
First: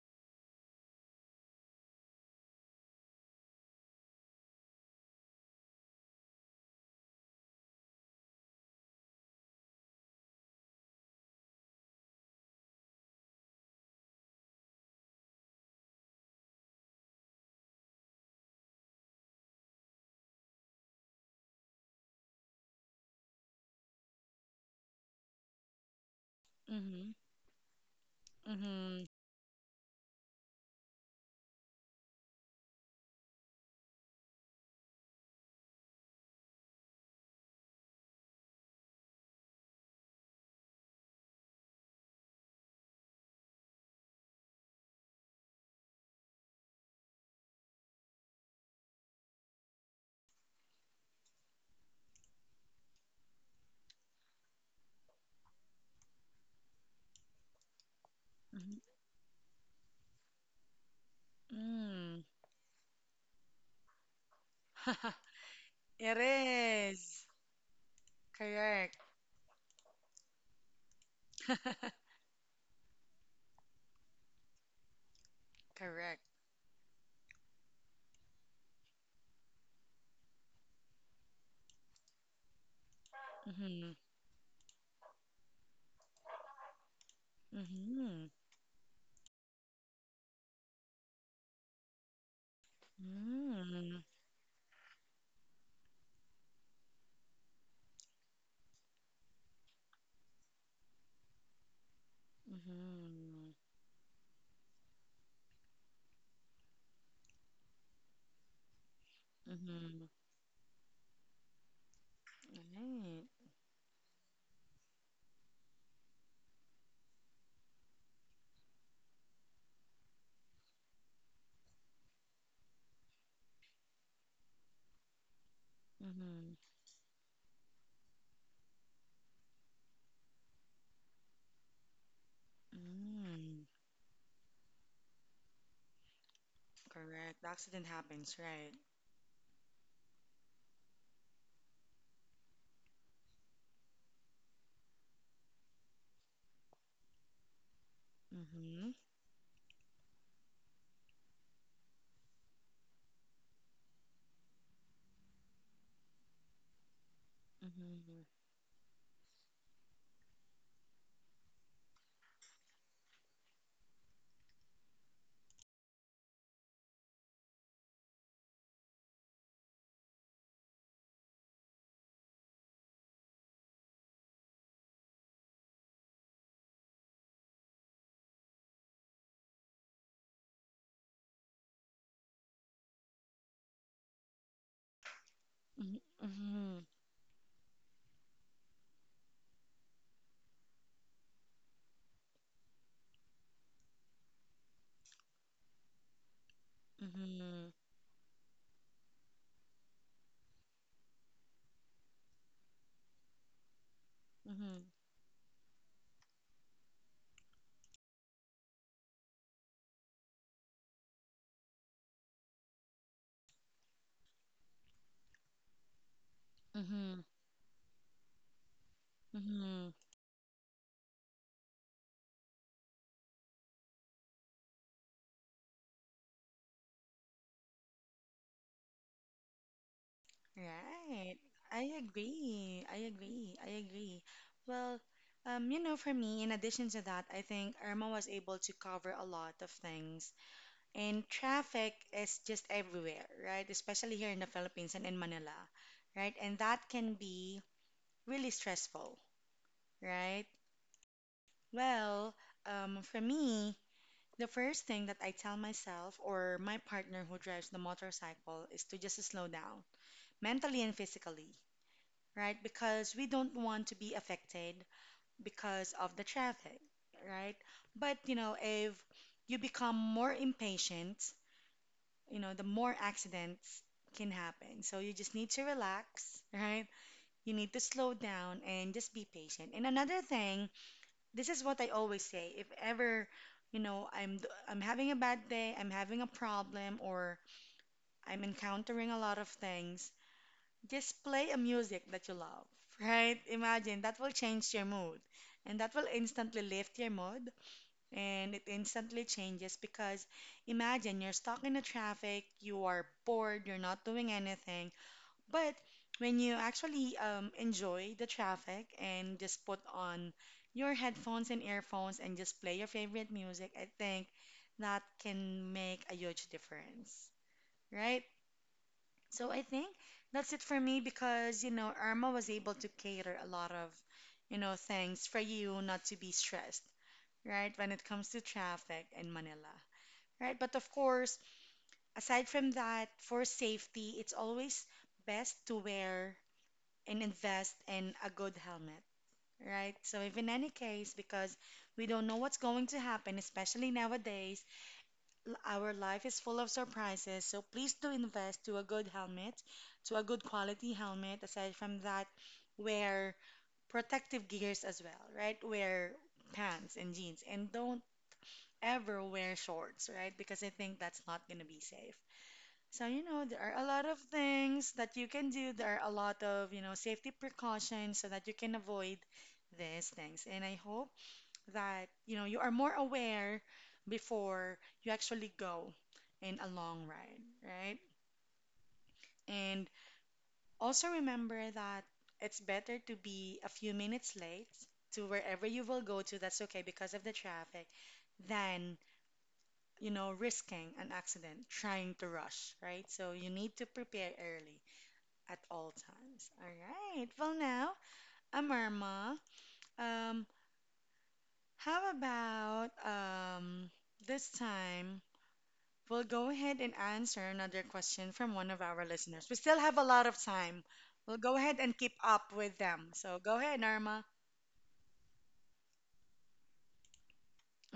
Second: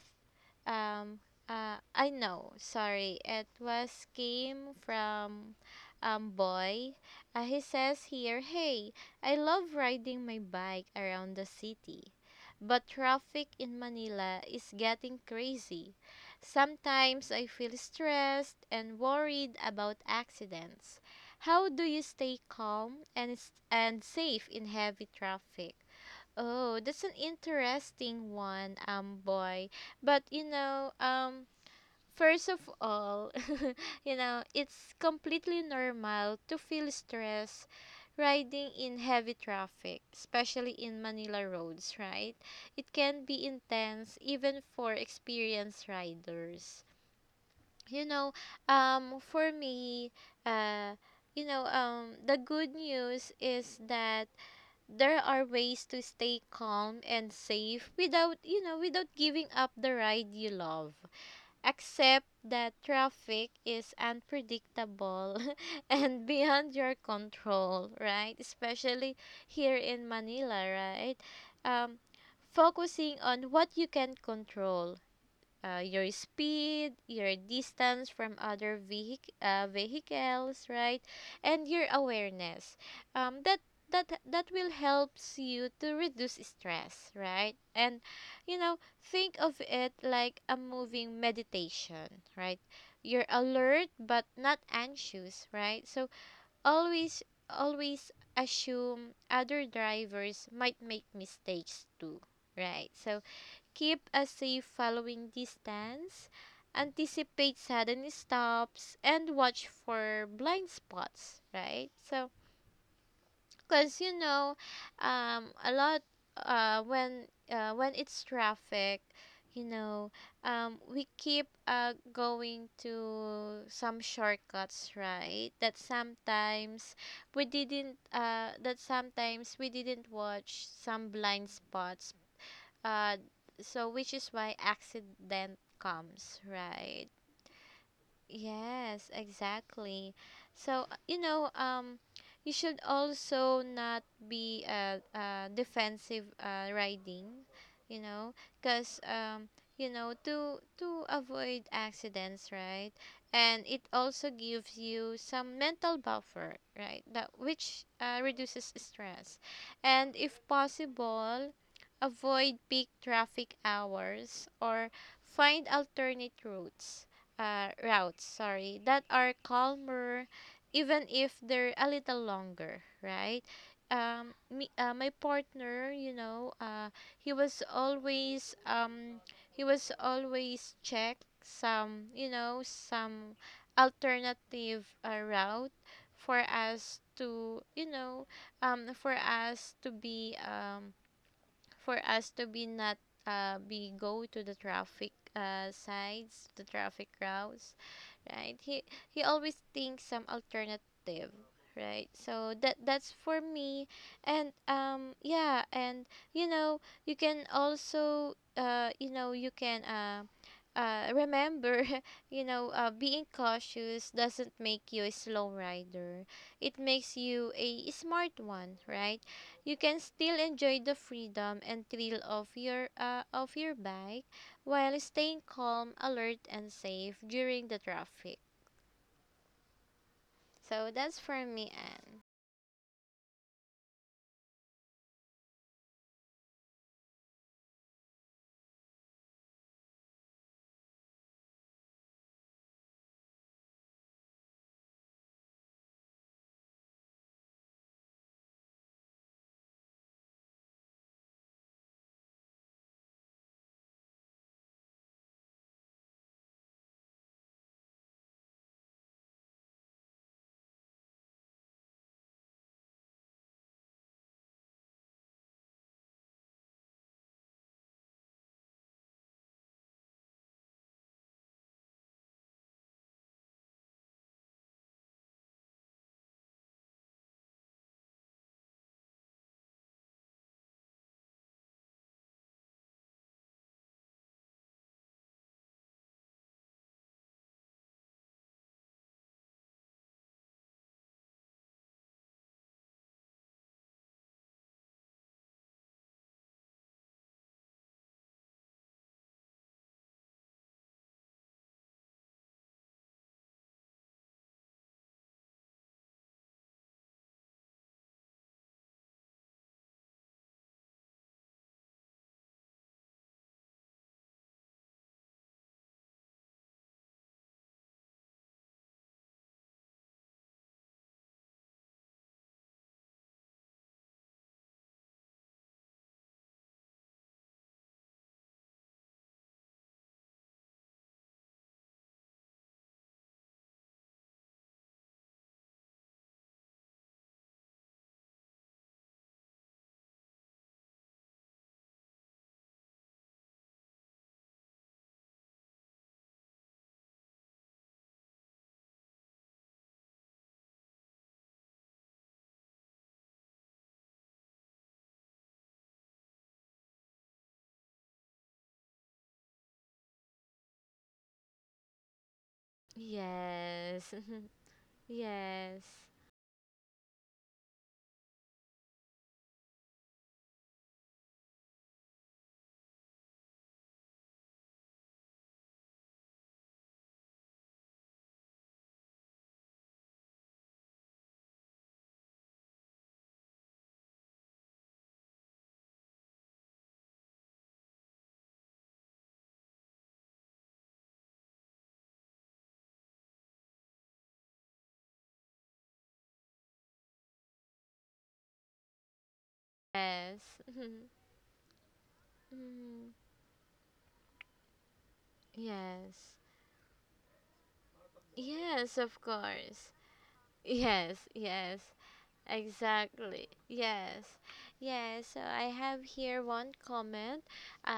Um, uh, I know. Sorry, it was came from um boy. Uh, he says here, "Hey, I love riding my bike around the city, but traffic in Manila is getting crazy. Sometimes I feel stressed and worried about accidents. How do you stay calm and s- and safe in heavy traffic?" Oh, that's Mm-hmm. an interesting one, Mm-hmm. um, boy. But you know, um, first of all, you know, it's completely normal to feel stress riding in heavy traffic, especially in Manila roads, right? It can be intense even for experienced riders. You know, um, for me, uh, you know, um, the good news is that there are ways to stay calm and safe without, you Mm-hmm. know, without giving up the ride you love. Mm. Accept that traffic is unpredictable It and beyond your is. control, right? Correct. Especially here in Manila, right? Um, Focusing on what you can control, uh, your Correct. speed, your distance from other vehic- uh, vehicles, right? And your awareness. Um, that Mm-hmm. that that will helps you to reduce stress, right? And Mm-hmm. you know, think of it like a moving meditation, right? You're alert Mm-hmm. but not anxious, right? So always always assume other drivers might make mistakes too, right? So Mm-hmm. keep a safe following distance, anticipate sudden stops, and watch Mm-hmm. for blind spots, right? So, Right. because you know, um, a lot uh, when uh, when it's traffic, you know, um, we keep uh, going to some shortcuts, right? That Mm-hmm. Sometimes we didn't uh, that sometimes we didn't watch some blind spots, uh, Mm-hmm. so which is why accident comes, right? Correct. The accident happens, right? Yes, exactly. So, uh, you know, um, you should also not be uh, uh, defensive uh, riding, you know, Mm-hmm. because, um, you know, to to avoid accidents, right? And it also gives you some mental buffer, right? That, which, Mm-hmm. uh, reduces stress. And if possible, avoid peak traffic hours or find alternate routes, uh, routes, sorry, that are calmer, even if they're a little longer, right? Um, me, uh, my partner, you know, uh, he was always um, he was always check some, you know, some alternative uh, route Mm-hmm. for Mm-hmm. us to, you know, um, for us to be, um, for us to be not, uh, be go to the traffic, uh, sides, the traffic Mm-hmm. routes, right? He he always thinks some alternative, right? So that that's for me, and um yeah, and you know you can also, uh you know you can, uh. Uh, remember, you know, uh, being cautious doesn't make you a slow rider. It makes Mm-hmm. you a smart one, right? You Mm-hmm. can still enjoy the freedom and thrill of your uh, of your bike while staying calm, alert, and safe during the traffic. So that's Right. for me, I Anne. agree. I agree. I agree. Well, um, you know, for me, in addition to that, I think Irma was able to cover a lot of things. And traffic is just everywhere, right? Especially here in the Philippines and in Manila, right? And that can be really stressful, right? Well, um, for me, the first thing that I tell myself or my partner who drives the motorcycle is to just slow down, mentally and physically, right? Because we don't want to be affected because of the traffic, right? But you know, if you become more impatient, you know, the more accidents can happen. So you just need to relax, right? You need to slow down and just be patient. And another thing, this is what I always say, if ever, you know, I'm I'm having a bad day, I'm having a problem or I'm encountering a lot of things, just play a music that you love, right? Imagine that will change your mood and that will instantly lift your mood and it instantly changes because imagine you're stuck in the traffic, you are bored, you're not doing anything. But when you actually um, enjoy the traffic and just put on your headphones and earphones and just play your favorite music, I think that can make a huge difference, right? So I think that's it for me because, you know, Irma was able to cater a lot of, you know, things for you not to be stressed, right, when it comes to traffic in Manila, right? But of course, aside from that, for safety, it's always best to wear and invest in a good helmet, right? So if in any case, because we don't know what's going to happen, especially nowadays, l- our life is full of surprises, so please do invest to a good helmet, to a good quality helmet. Aside from that, wear protective gears as well, right? Wear pants and jeans, and don't ever wear shorts, right? Because I think that's not going to be safe. So, you know, there are a lot Yes. of things that you can do. Yes. There are a lot of, you know, safety precautions so that you can avoid these things. And I hope that you know you are more aware before you actually go in a long ride, right? And also remember that it's better to be a few minutes late to wherever you will go to, that's okay because of the traffic, than, you know, risking an accident trying to rush, right? So you need to prepare early at all times. All right. Well, now, Amarma, Yes. um, how about Mhm. um, this time? We'll Yes. go ahead and answer another question from one of Yes, our of listeners. We still course. have a lot of time. Yes, We'll go ahead yes. and keep up with them. So Exactly. go ahead, Norma. Yes. Yes. So I have here one comment.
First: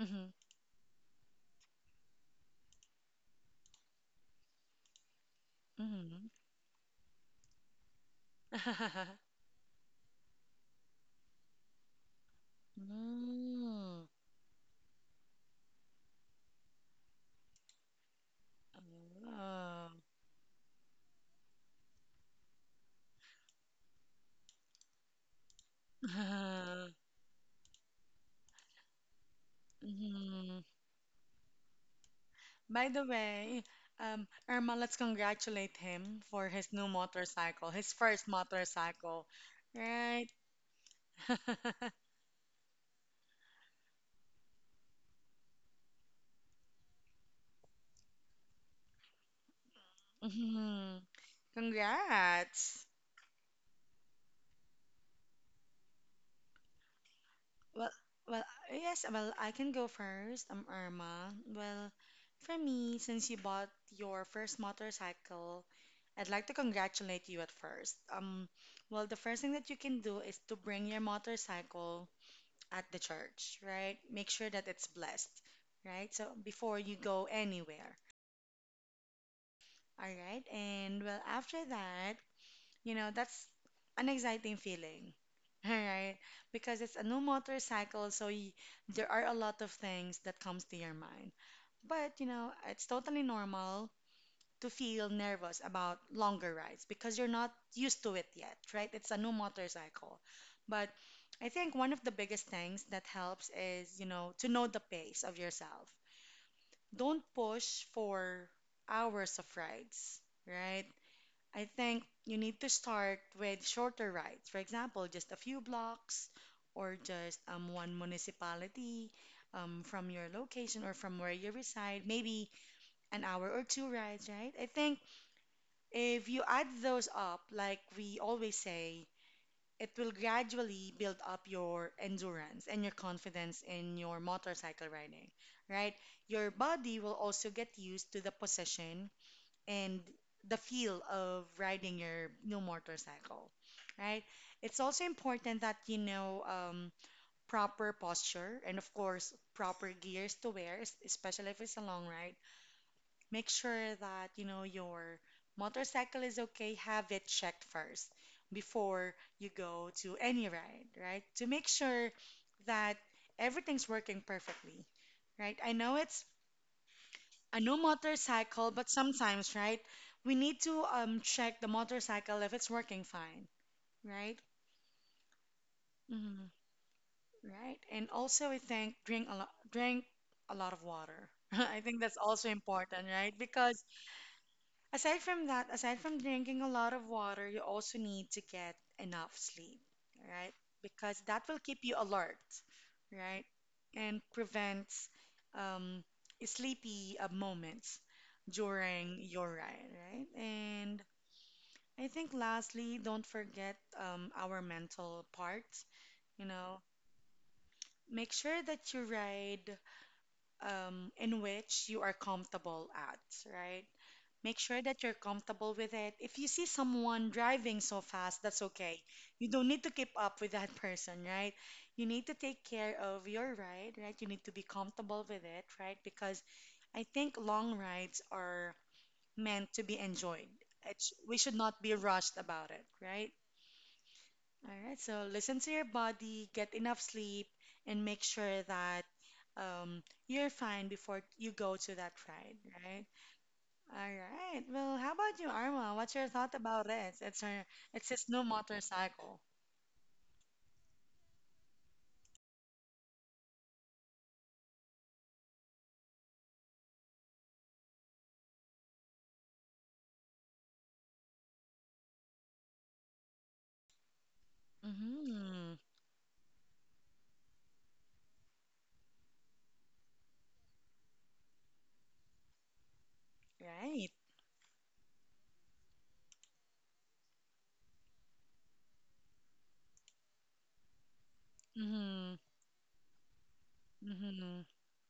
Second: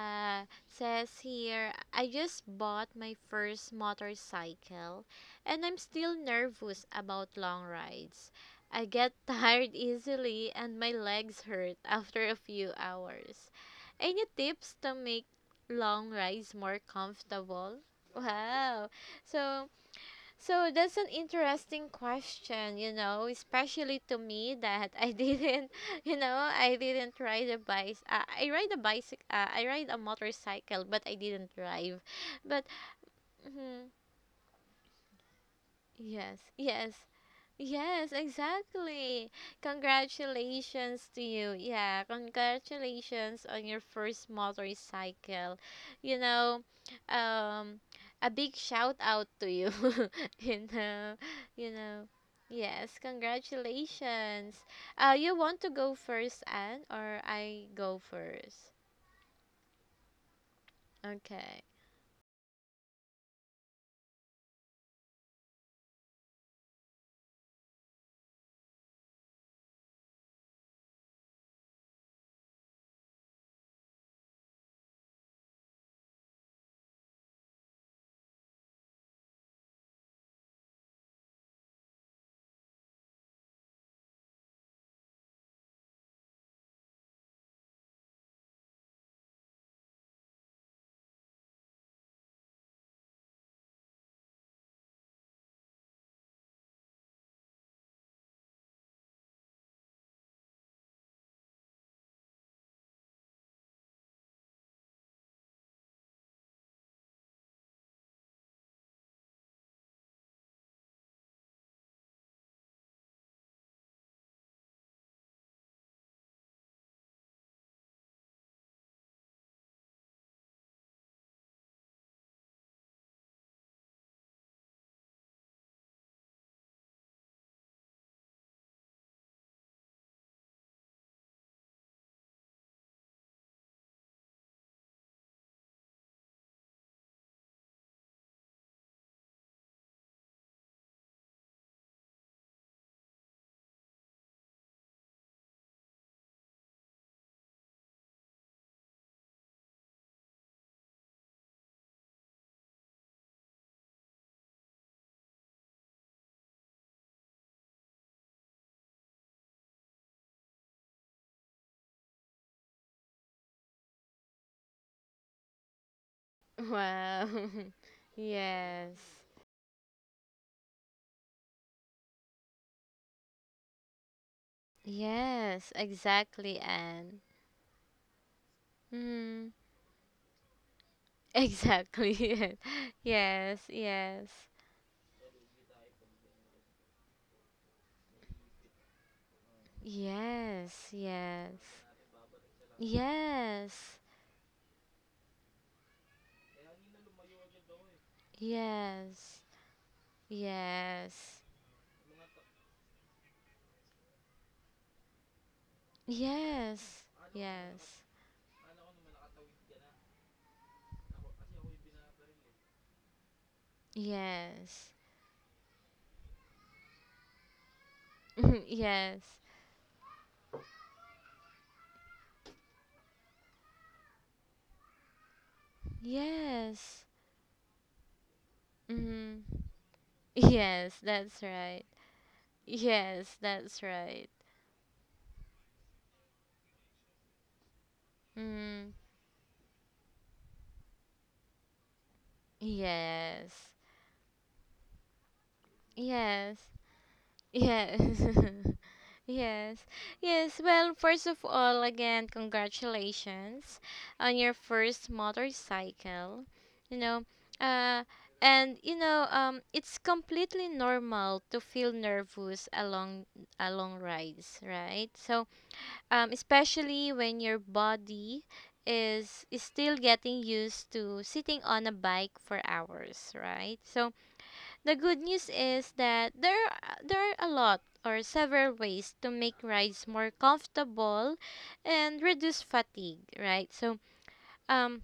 Mm-hmm. Says here, "I just bought my first motorcycle and I'm still Mm-hmm. nervous about long rides. I get tired easily and my legs hurt after a few hours. Mm. Any tips to make long rides more comfortable?" Wow. So Oh. so that's an interesting question, you know, especially to me that I didn't, you know, I Uh, didn't ride a bike. Uh, I ride a bicycle. Uh, I ride a Mhm. motorcycle, but I didn't drive. But By the way, mhm, um, Irma, let's congratulate him yes, for his new yes. motorcycle, his Yes, first motorcycle, exactly. right? Congratulations to you. Yeah, congratulations on your first motorcycle. You know, um, a big shout out to you. You Mhm. know, you know. Congrats. Yes, congratulations. Uh, you want to go first, Anne, or I Well, go well, first? yes, well, I can go first. I'm Irma. Okay. Well, for me, since you bought your first motorcycle, I'd like to congratulate you at first. Um, well, the first thing that you can do is to bring your motorcycle at the church, right? Make sure that it's blessed, right? So before you go anywhere, all right? And well, after that, you know, that's an exciting feeling, all right? Because it's a new motorcycle, so y there are a lot of things that comes to your mind. But, you know, it's totally normal to feel nervous about longer rides because you're not used to it yet, right? It's a new motorcycle. But I think one of the biggest things that helps is, you know, to know the pace of yourself. Don't push for hours of rides, right? I think you need to start with shorter rides. For example, just a few blocks or just um, one municipality, um, from your location or from where you reside, maybe an hour or two rides, right? I think if you add those up, like we always say, it will gradually build up your endurance and your confidence in your motorcycle riding, right? Your body will also get used to the position and the feel of riding your new motorcycle, right? It's also important that you know um, proper posture and, of course, proper gears to wear, es- especially if it's a long ride. Make sure that you know your motorcycle is okay, have it checked first before you go to any ride, right? To make sure that everything's working perfectly, right? I know it's Wow. a new motorcycle, but Yes. sometimes, right, we need to um, check the motorcycle if it's working fine, right? Yes, hmm exactly, Anne. Right. And also, I think drink a lot, Hmm. drink a lot of water. I think Exactly. that's also important, right? Yes. Because Yes. aside from that, aside from drinking a lot of water, you also need to get enough sleep, right? Yes. Because that will keep you alert, right? Yes. And prevents um, sleepy uh, moments during Yes. your ride, right? And Yes. I think lastly, don't forget um, our mental part. You know, Yes. Yes. make sure that you ride um, in which you are comfortable at, right? Yes. Make sure Yes. that you're comfortable with it. If you see someone driving so fast, that's Yes. okay. Yes. You don't need to keep up with that person, right? You need to take care of your ride, right? You need to be comfortable with it, right? Because Yes. I think long rides are Mm. meant to be enjoyed. Yes, It's, we that's should not right. be rushed about it, right? Yes, that's right. All right, so listen to your body, get enough sleep, and make sure Mm. that um, you're fine before you go to that ride, right? Yes. All right. Well, how about you, Arma? What's your thought Yes. about it? It's her, it's Yes. his new motorcycle. Yes. Yes. Well, first of all, again, congratulations on your first motorcycle. You know, uh, and you know, um, it's completely normal to feel nervous along along rides, right? So, Mm-hmm. um, especially when your body is is still getting used to sitting on a bike for hours, right? Right. So, the good news is that there are- there are a lot or several ways to make rides more comfortable and Mm-hmm. reduce fatigue, right? So, Mm-hmm. um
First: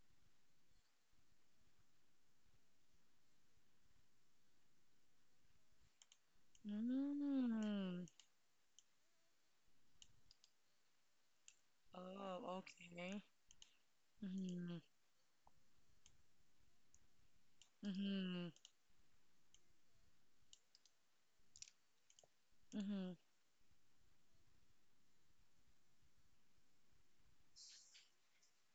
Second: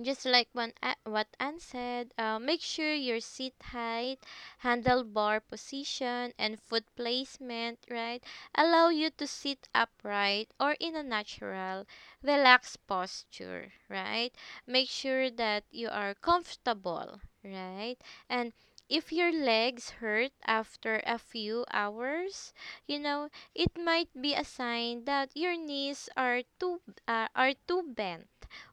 just like when, a- what Anne said, uh, make sure your seat height, handlebar position, and foot placement, Mm-hmm. right, allow you to sit upright or in a natural, Oh, relaxed okay. posture, right? Mm-hmm. Make sure that you are comfortable, right? Mm-hmm. And if your legs hurt after a few hours, you Mm-hmm. know, it might be a sign that your knees are too uh, are too bent,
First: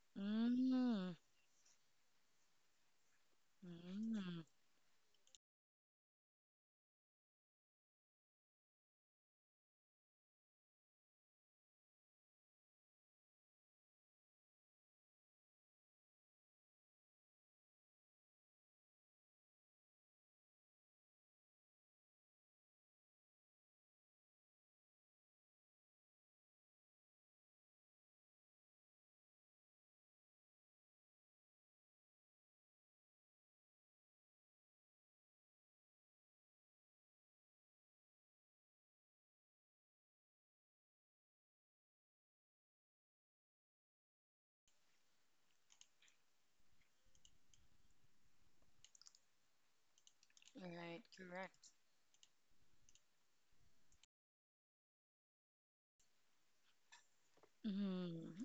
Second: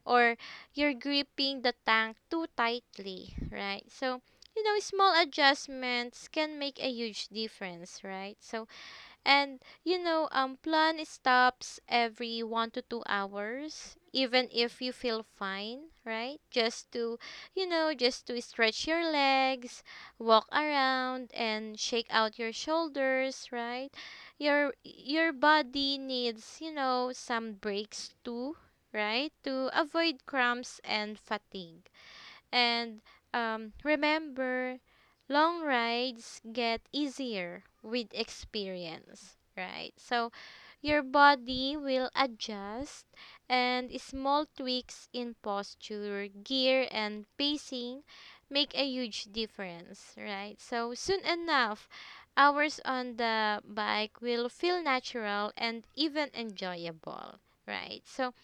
or you're Mm-hmm. gripping the tank too tightly, right? So, Mm-hmm. you know, small adjustments can make a huge difference, right? So, and you know, um, plan stops every one to two hours, even if you feel fine, right? Just to, you know, just to stretch your legs, walk around, and shake out your shoulders, right? Your your body needs, you know, some breaks too, right? To avoid cramps and fatigue. And um, remember, long rides get easier with experience, right? So your body will adjust, and small tweaks in posture, gear, and pacing make a huge difference, right? So Right, soon correct. enough, hours on the bike will feel natural and even enjoyable, right? Mm-hmm. So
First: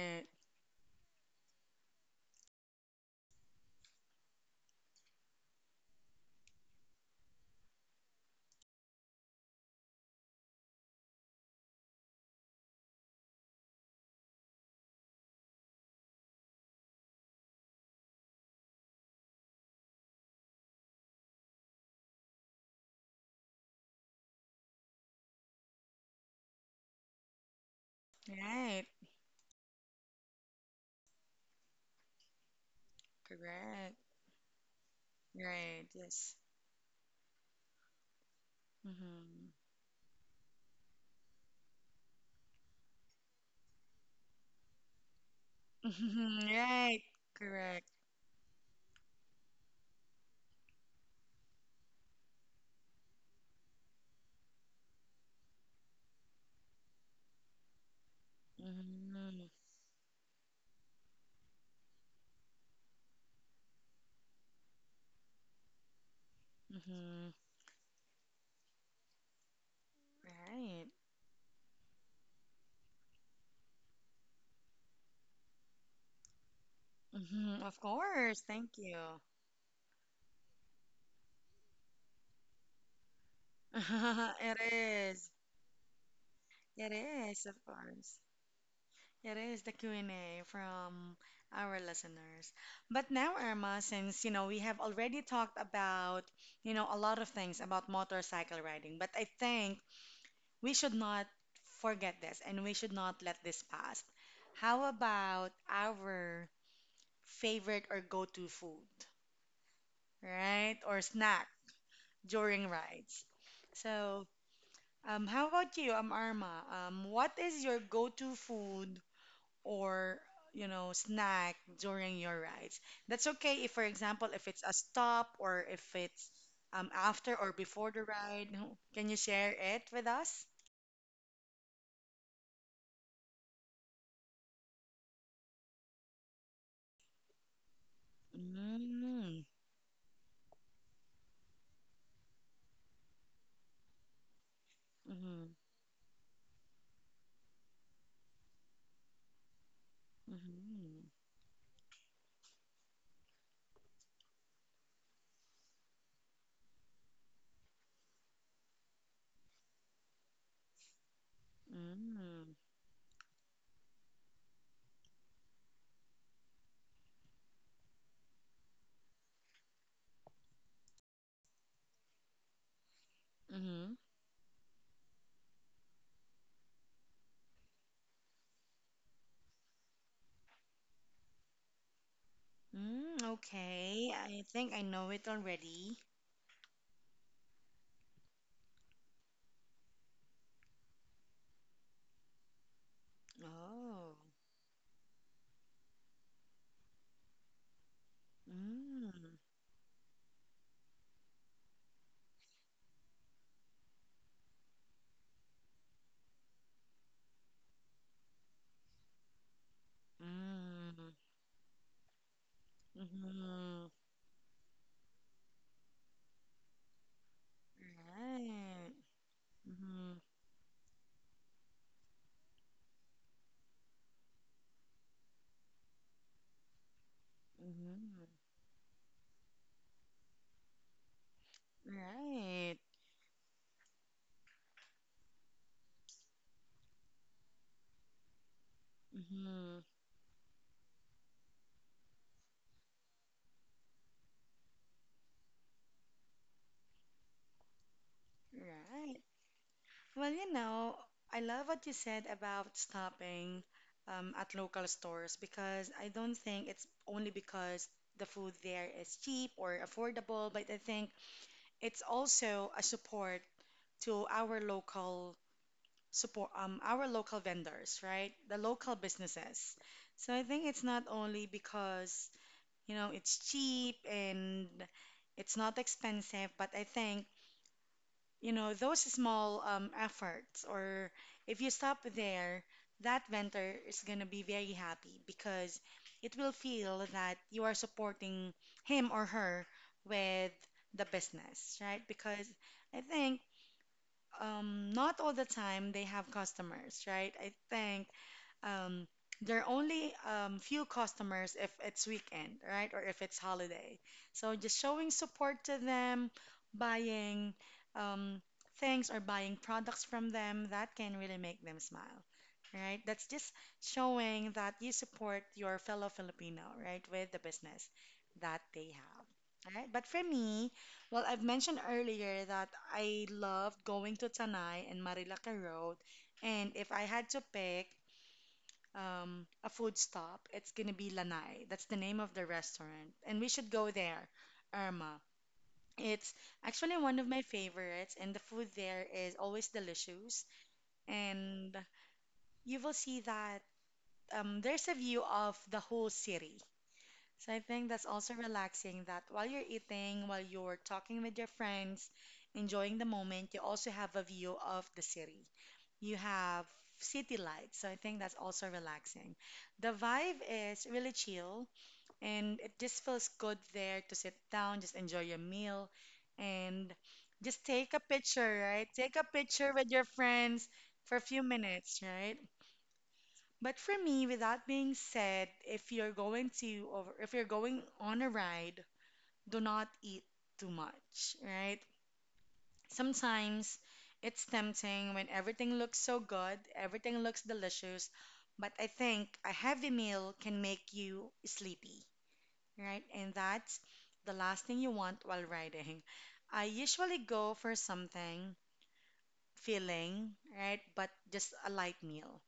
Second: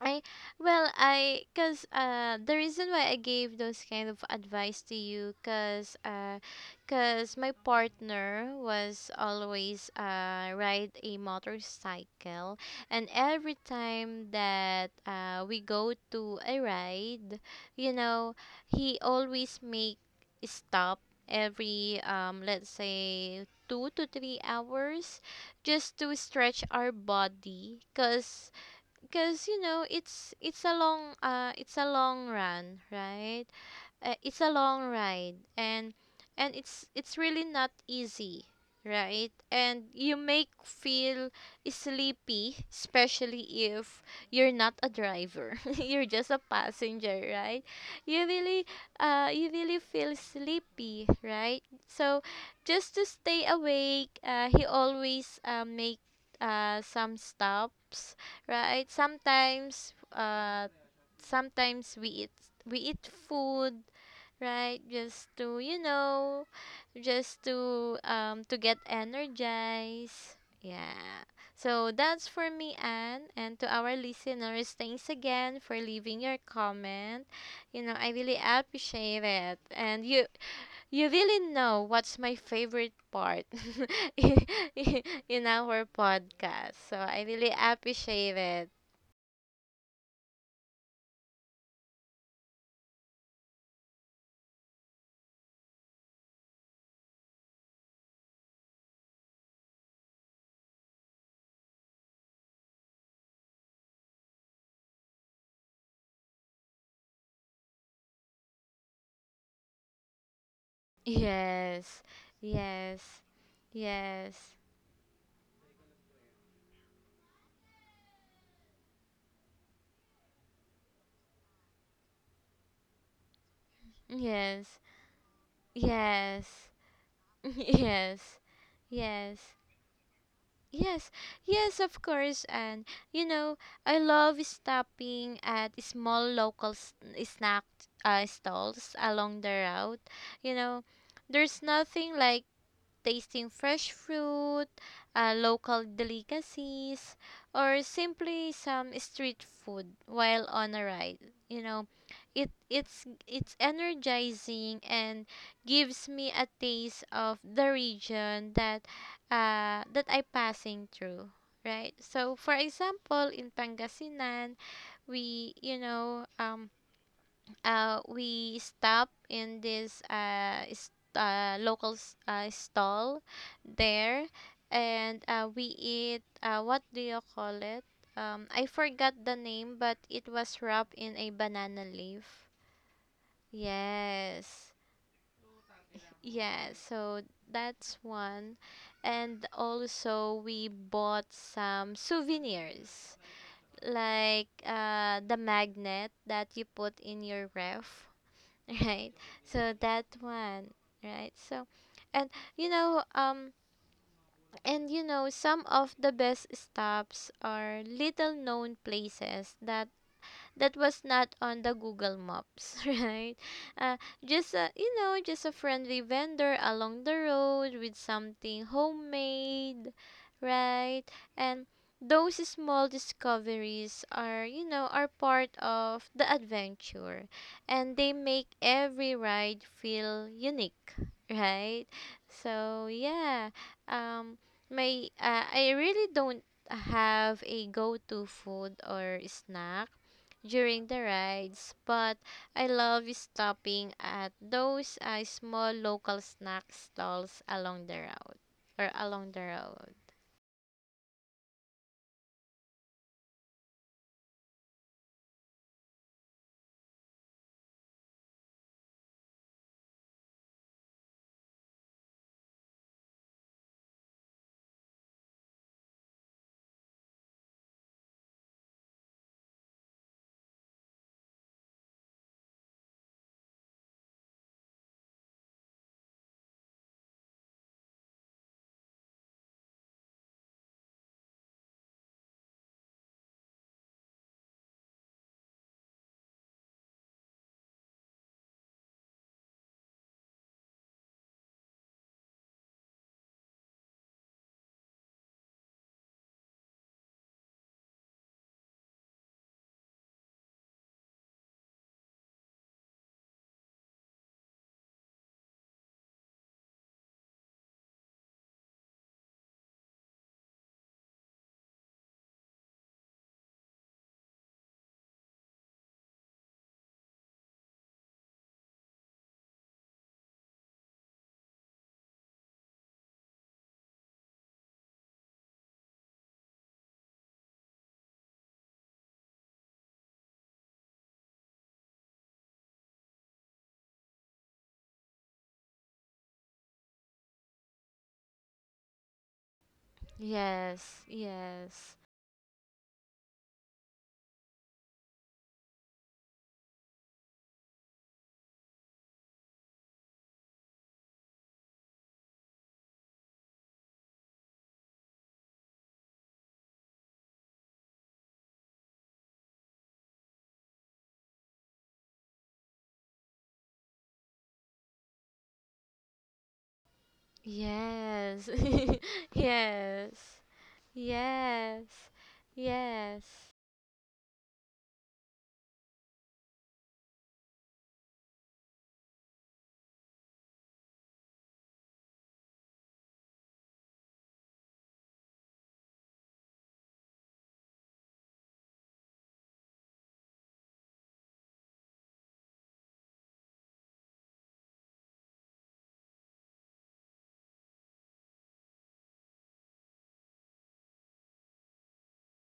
I well I cause uh the reason why I gave those kind of advice to you cause uh cause my partner was always uh ride a motorcycle, and every time that uh we go to a ride, you know he always make stop every um let's say two to three hours just to stretch our body, because Right. because you know it's it's a long uh it's a long run, right? Correct. Uh, it's a long ride, Right. and Yes. and it's it's really not easy, right? And you make feel sleepy, especially if you're not a driver. You're just a Mm-hmm. Right. passenger, right? Correct. you really uh you really feel sleepy, right? So, just to stay awake, uh, he always, uh, make, uh, some stops, right? Mm-hmm. Sometimes, uh sometimes we eat we eat food, right? Just to, you know, Mm-hmm. just to um to get energized. Right. Yeah. So that's for me, Anne, and to our listeners, thanks again for leaving your comment. Mm-hmm. Of You know, I really course. Thank you. appreciate it. And you you really know what's my favorite part It is. in our podcast. It So I is, really of course. appreciate it. It is the Q and A from our listeners. But now, Irma, since, you know, we have already talked about, you know, a lot of things about motorcycle riding, but I think we should not forget this and we should not let this pass. How about our favorite or go-to food, right? Or snack Yes. during Yes. rides. So, Yes. um, how about you, um, Arma? Um, what is your go-to food or, you know, snack during your rides? That's okay if, for example, if it's a Yes. stop or if it's Yes. um, after or before the Yes, ride. Can you yes, share it with us? yes, yes, of course. And you know, I love stopping at small local s- snack uh, stalls along Mm-hmm. the route. You know, there's nothing like tasting fresh fruit, uh, local delicacies, or simply some street food while on a Mhm. ride. You know, it it's it's energizing and gives me a taste of the region that uh, that I passing through. Right. So, for Mm. example, in Pangasinan, we you know um uh, we stop in this uh, s- uh, local s- uh, stall Mhm. there and uh, we eat uh, what do you call it um, I forgot the name, but it was wrapped in a banana leaf. Mm, okay. I Yes, think I know it already. yeah, so that's one. And also we bought some souvenirs Oh. like uh, the magnet that you put in your ref. Right, Mm. so that one. Right, so and you know um and you know, some of the best stops are little known places that that was Mm. not on the Google Maps, right? Mhm. Uh, just a, you know, just a friendly vendor along the road with something Right. homemade, Mhm. right? And those small discoveries are, you know, are part of the adventure, and they Mhm. make every ride feel unique, right? Right. So, yeah. Um my uh, I really don't have a go-to food or Mhm. snack during the rides, but I love stopping at those uh, small local snack stalls along the road or Right. along the road. Well, you know, I love what you said about stopping um, at local stores because I don't think it's only because the food there is cheap or affordable, but I think it's also a support to our local support um our local vendors, right? The local businesses. So I think it's not only because, you know, it's cheap and it's not expensive, but I think, you know, those small um, efforts, or if you stop there, that vendor is going to be very happy because it will feel that you are supporting him or her with the business, right? Because I think, um, not all the time they have customers, right? I think, um, there are only um, few customers if it's weekend, right? Or if it's holiday. So just showing support to them, buying, um, things or buying products from them, that can really make them smile, right? That's just showing that you support your fellow Filipino, right, with the business that they have. All right. But for me, well, I've mentioned earlier that I loved going to Tanay and Marilaca Road, and if I had to pick um, a food stop, it's gonna be Lanai. That's the name of the restaurant, and we should go there, Irma. It's actually one of my favorites, and the food there is always delicious. Yes, And yes, you will see that um, there's a view of the whole city. So I think that's also relaxing that while you're eating, while you're talking with your friends, enjoying the moment, you also have a view of the city. You have city lights. So I think that's also relaxing. The vibe is really chill and it just feels good there to sit down, just enjoy your meal and just take a yes, picture, right? Take a picture with your yes, friends for a few yes, minutes, right? yes, But for me, with that being said, if you're going to, or if you're going on a ride, do not eat too much, right? Sometimes it's tempting when everything looks so good, everything looks delicious, but I think a heavy meal can make you sleepy, right? And that's the last thing you want while riding. I usually go for something filling, right? But just a light meal.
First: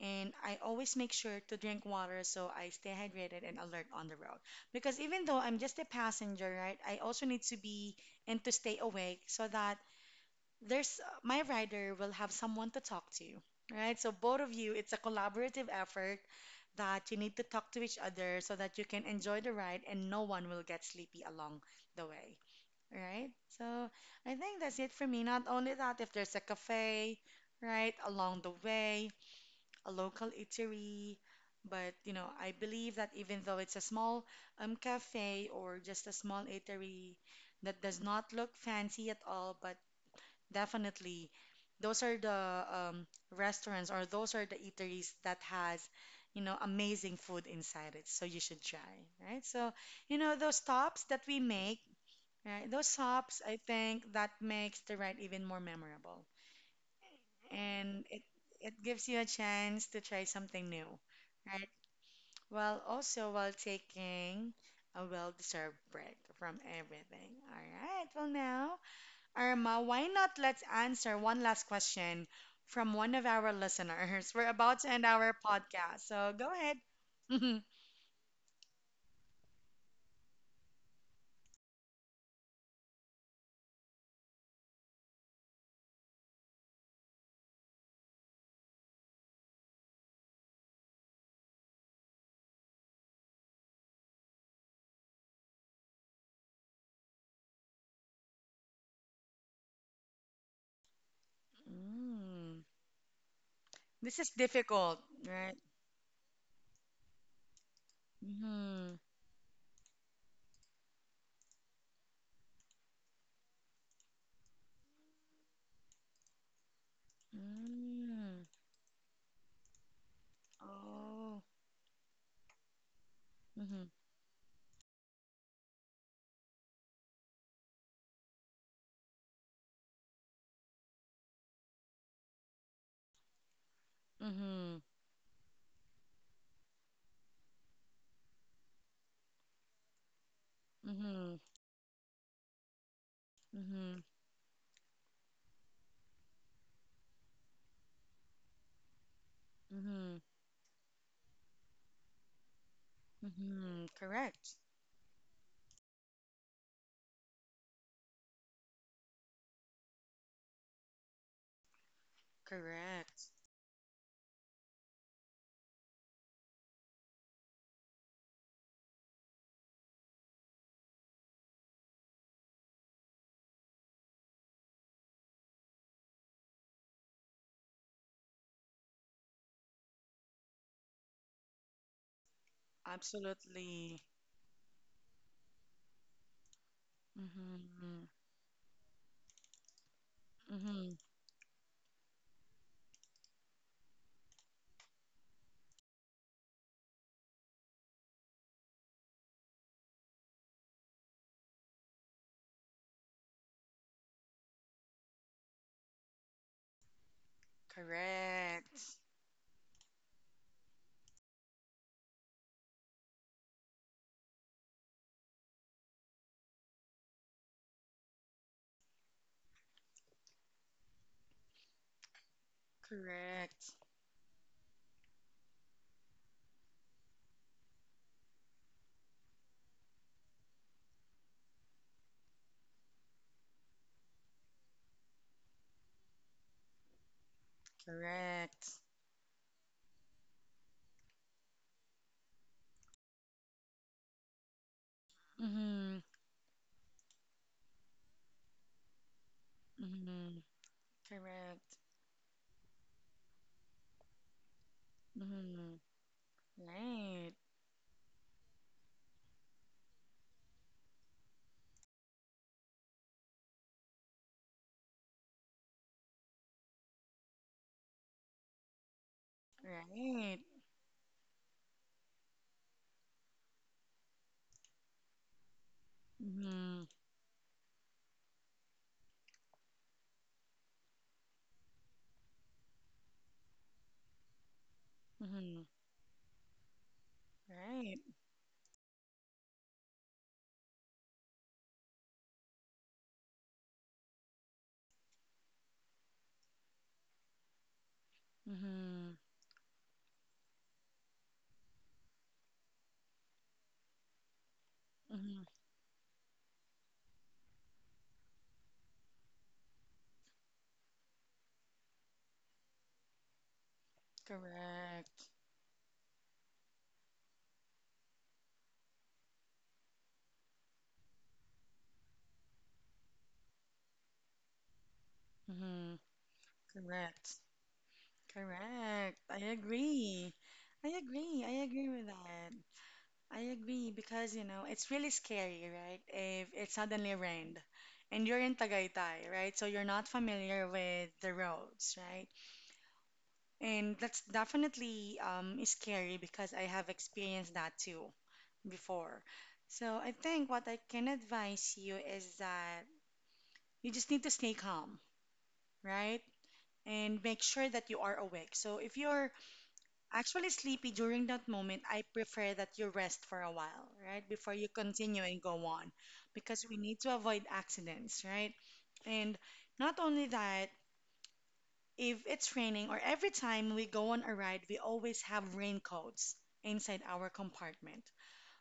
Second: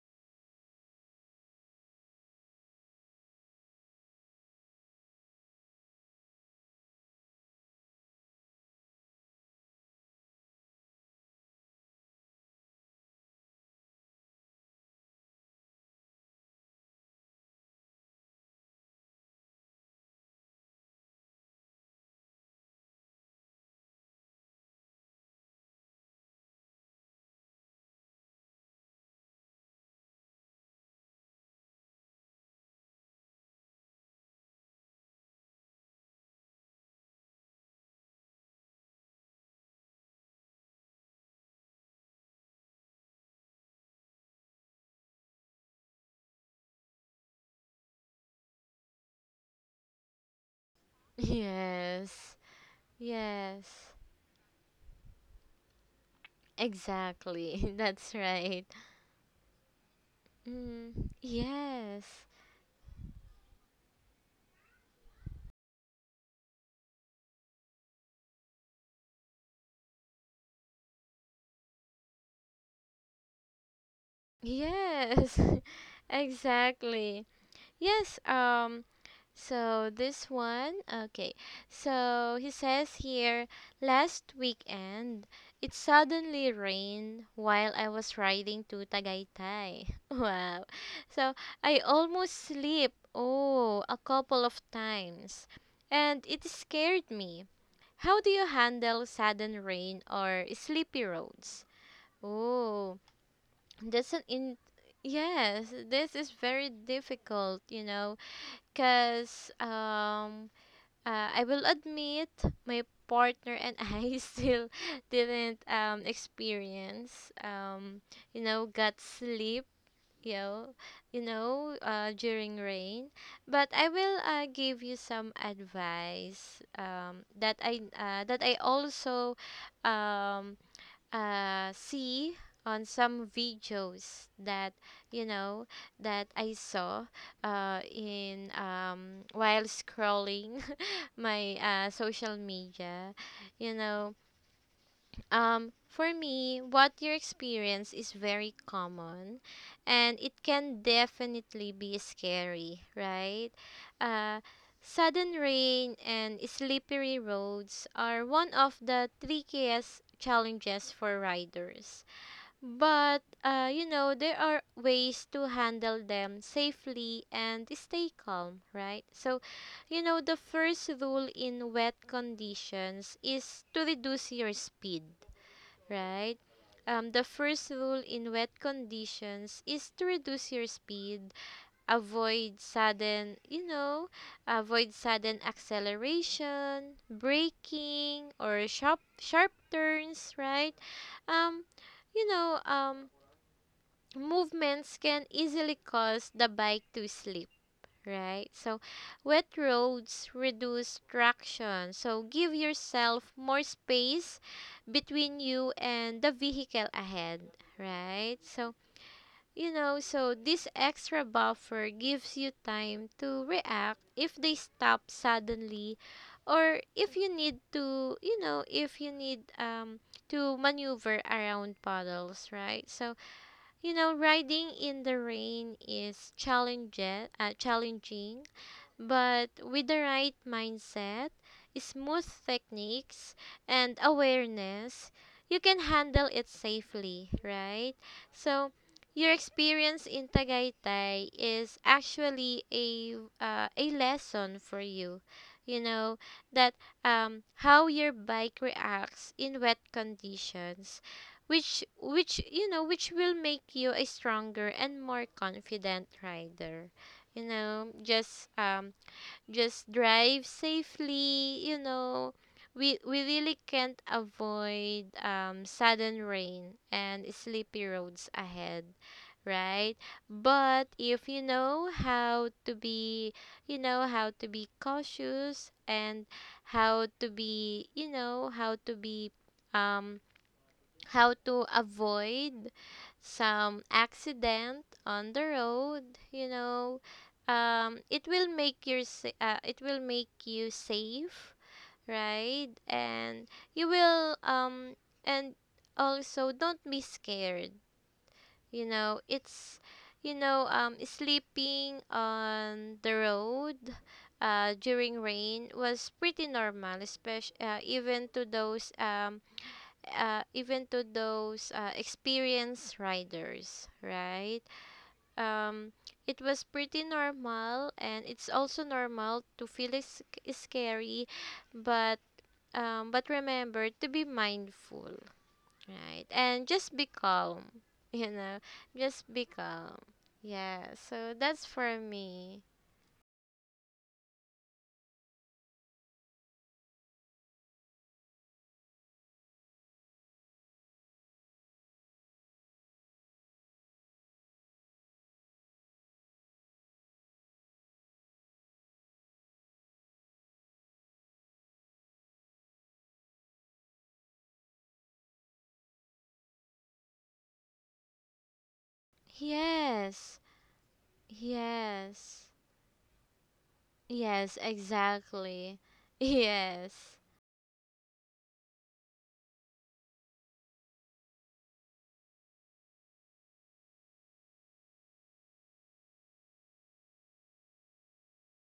And I always make sure to drink water so I stay hydrated and alert on the road. Because even though I'm just a passenger, right, I also need to be and to stay awake so that there's my rider will have someone to talk to, right? So both of you, it's a collaborative effort that you need to talk to each other so that you can enjoy the ride and no one will get sleepy along the way, right? So I think that's it for me. Not only that, if there's a cafe, right, along the way, a local eatery. But you know, I believe that even though it's a small um cafe or just a small eatery that does not look fancy at all, but definitely those are the, um, restaurants or those are the eateries that has, you know, amazing food inside it. So you should try, right? So, you know, those stops that we make, yes, right? Those stops, I yes. think that makes the ride even more memorable Exactly, and that's it right. it gives you a chance to try something new, Mm, right? yes, While also while taking a well-deserved break from everything. All right. Well, now, Irma, why not let's answer one last question from one of our listeners. We're about to end our yes, podcast, so go ahead. exactly. Yes, um so this one, okay. So he says here, last weekend it suddenly rained while I was riding to Tagaytay. Wow. So I almost slipped, oh, a couple of times, and it scared me. How do you handle sudden rain or sleepy roads? Mm. Oh, that's an This is in. difficult, right? Yes, this is very difficult, you know, Mm-hmm. because um uh, I will admit my partner and I still didn't um experience um you Mm. know, gut sleep, you know, you Oh. know, uh, during rain. But Mm-hmm. I will uh, give you some advice um that I uh, that I also um uh, see on some videos that, Mm-hmm. you know, that I saw uh, in um, while scrolling Mm-hmm. my uh, social media, you Mm-hmm. know. Um, for me, what you experience is very common, and Mm-hmm. it can definitely be scary, right? Mm-hmm. Uh, Correct. sudden rain and slippery roads are one of the trickiest challenges for riders. But, Correct. uh, you know, there are ways to handle them safely and stay calm, right? So, you know, the first rule in wet conditions is to reduce your speed, right? Um, the first rule in wet conditions is to reduce your speed, avoid sudden, you Absolutely. know, avoid sudden acceleration, Mm-hmm. braking, or sharp, sharp turns, right? Mm-hmm. Um, you know, um, Movements can easily cause the bike to slip, right? So, wet roads reduce traction. So, give yourself more space between you and the vehicle ahead, right? So, Correct. you know, so this extra buffer gives you time to react if they stop suddenly, or if you need to, you know, if you need um to maneuver around puddles, right? So, Correct. you know, riding in the rain is challenge, uh, challenging, but with the right mindset, smooth techniques, and awareness, you can handle it safely, right? So, Correct. your experience in Tagaytay is actually a uh, a lesson for you. You Mm-hmm. know that um, how your bike reacts in wet Mm-hmm. conditions, Correct. which which you know which will make you a stronger and more Mm-hmm. confident rider. Right. You know, just um, just drive safely, you know, we we really can't avoid um sudden rain and sleepy roads ahead, right? Right. But if you know how to be, you know, how to be cautious, and Mm-hmm. how to be, you know, how to be, um how to avoid some accident on the Mm-hmm. road, you know, um Right. it will make your sa- uh, it will make you safe, right? And you will, um and also don't be scared. You know, Mm-hmm. it's, you know, um sleeping on the road uh during Mm-hmm. rain was pretty normal, especially uh, even to those um uh, even to those uh, experienced riders, right? Correct. Um, it was pretty normal, and it's also normal to feel is- scary, but um, but remember to be mindful, Mm-hmm. right? And just be Correct. calm, you know, just Correct. be I calm. agree. Yeah, I so agree. that's I for agree with that. me. I agree because you know it's really scary, right? If it suddenly rained and you're in Tagaytay, right? So you're not familiar with the roads, right? And that's definitely um is scary because I have experienced that too before. So I think what I can advise you is that you just need to stay calm, right? And make sure that you are awake. So if you're Yes, actually sleepy during that moment, I yes, prefer that you rest for a while, right? yes, Before you continue and go exactly. on, because we need Yes, to avoid accidents, right? And not only that, if it's raining or every time we go on a ride, we always have raincoats inside our compartment.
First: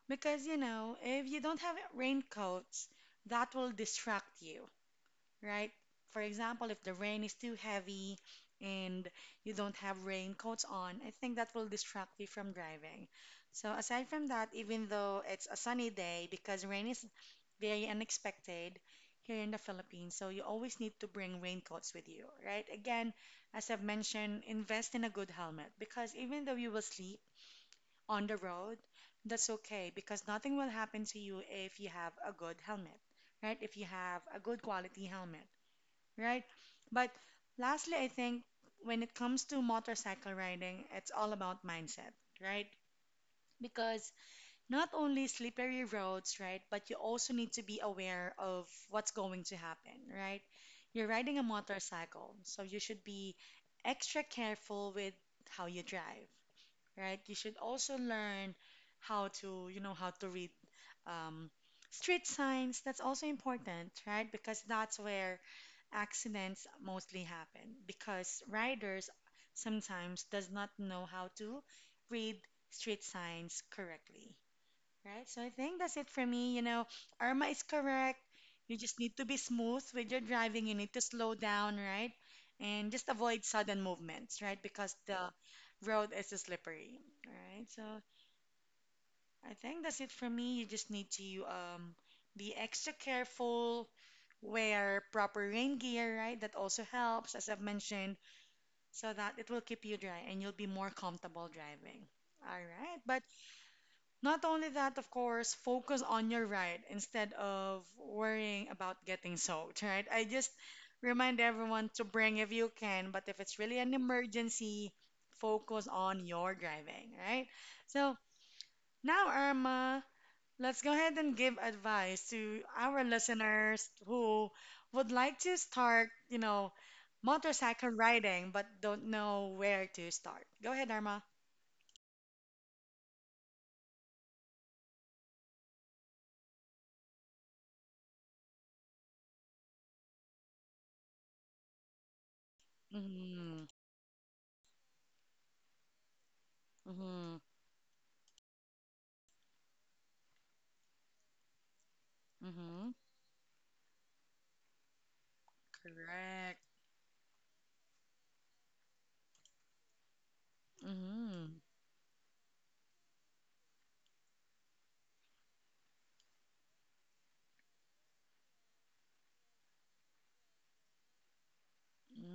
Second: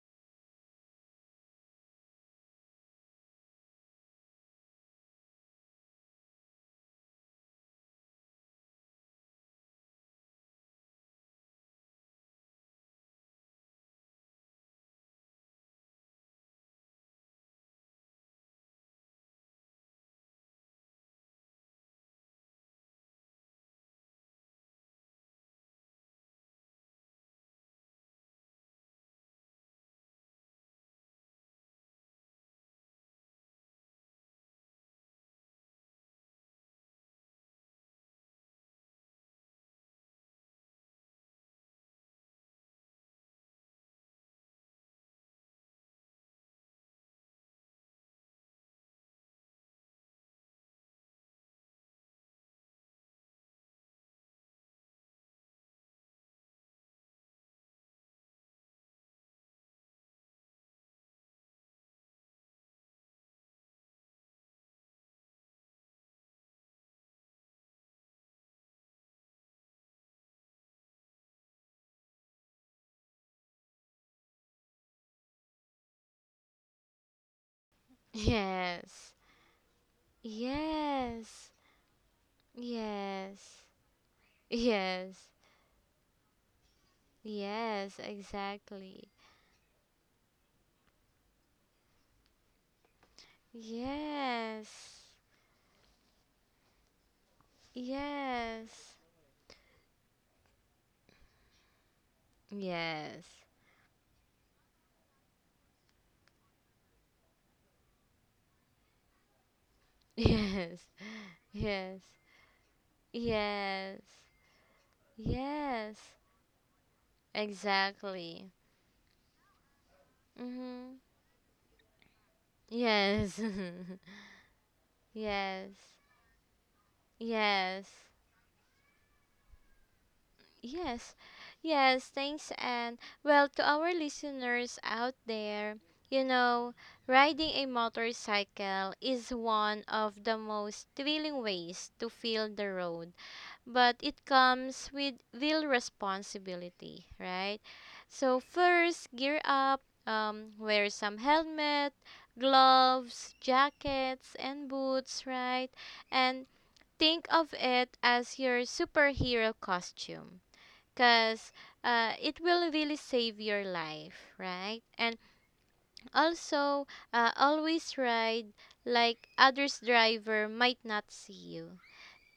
Because, you know, if you don't have raincoats, that will distract you, right? For example, if the rain is too heavy and you don't have raincoats on, I think that will distract you from driving. So aside from that, even though it's a sunny day, because rain is very unexpected here in the Philippines, so you always need to bring raincoats with you, right? Again, as I've mentioned, invest in a good helmet because even though you will sleep on the road, that's okay because nothing will happen to you if you have a good helmet, right? If you have a good quality helmet, right? But lastly, I think when it comes to motorcycle riding, it's all about mindset, right? Because not only slippery roads, right, but you also need to be aware of what's going to happen, right? You're riding a motorcycle, so you should be extra careful with how you drive, right? You should also learn how to, you know, how to read um, street signs. That's also important, right? Because that's where accidents mostly happen because riders sometimes does not know how to read street signs correctly, right? So I think that's it for me. You know, Irma is correct. You just yes. need to be smooth with your driving. You need to slow Yes, down, right? And just avoid yes, sudden movements, right? Because yes, the road is slippery, right? So yes, exactly. I think that's it for me. You just need to um, be extra careful, Yes, wear proper rain gear, right? That also helps, as I've mentioned, yes, so that it will keep you dry and you'll be more comfortable driving. All right. yes, But not only that, of course, focus on your ride instead of worrying about getting soaked, right? I just yes, remind everyone yes, to bring if you can, but if it's really an yes, emergency, focus yes, on your driving, right? So exactly. now, Irma. Let's Mm-hmm. go ahead and give advice to our Yes, listeners who would like to yes, start, you know, yes, motorcycle riding but don't know where to start. Go ahead, yes, Arma. yes, thanks. And well, to our listeners out there, you know, riding a motorcycle is one of the most thrilling ways to feel the road, Mm-hmm. but it comes with real responsibility, Mm-hmm. right? So, first, gear up, um, wear some helmet, Mm-hmm. gloves, jackets, and boots, right? And Correct. think of it as your superhero costume, Mm-hmm. because uh, it will really save your life, right? And also, uh, always ride like others driver might not see you.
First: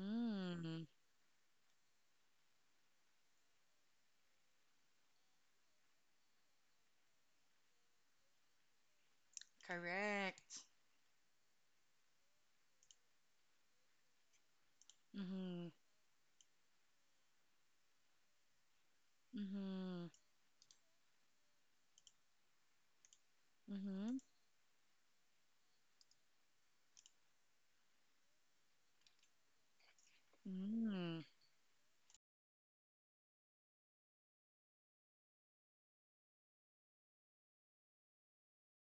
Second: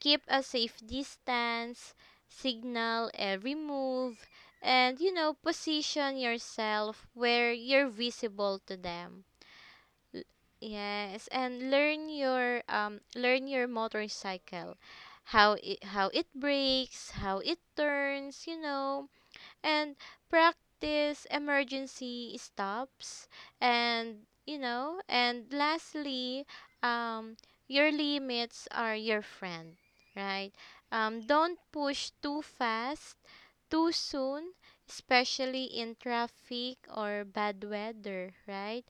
Keep a safe distance, signal every move, and you know, position yourself where you're visible to them. L- Correct. yes, and learn your um learn your motorcycle, how Mm-hmm. it how it breaks, how it turns, you know, and Mm-hmm. practice emergency stops, Mm-hmm. and you know, and lastly, um your limits are your friend, right? Mm-hmm. Um don't push too fast too soon, especially in traffic or bad weather, right?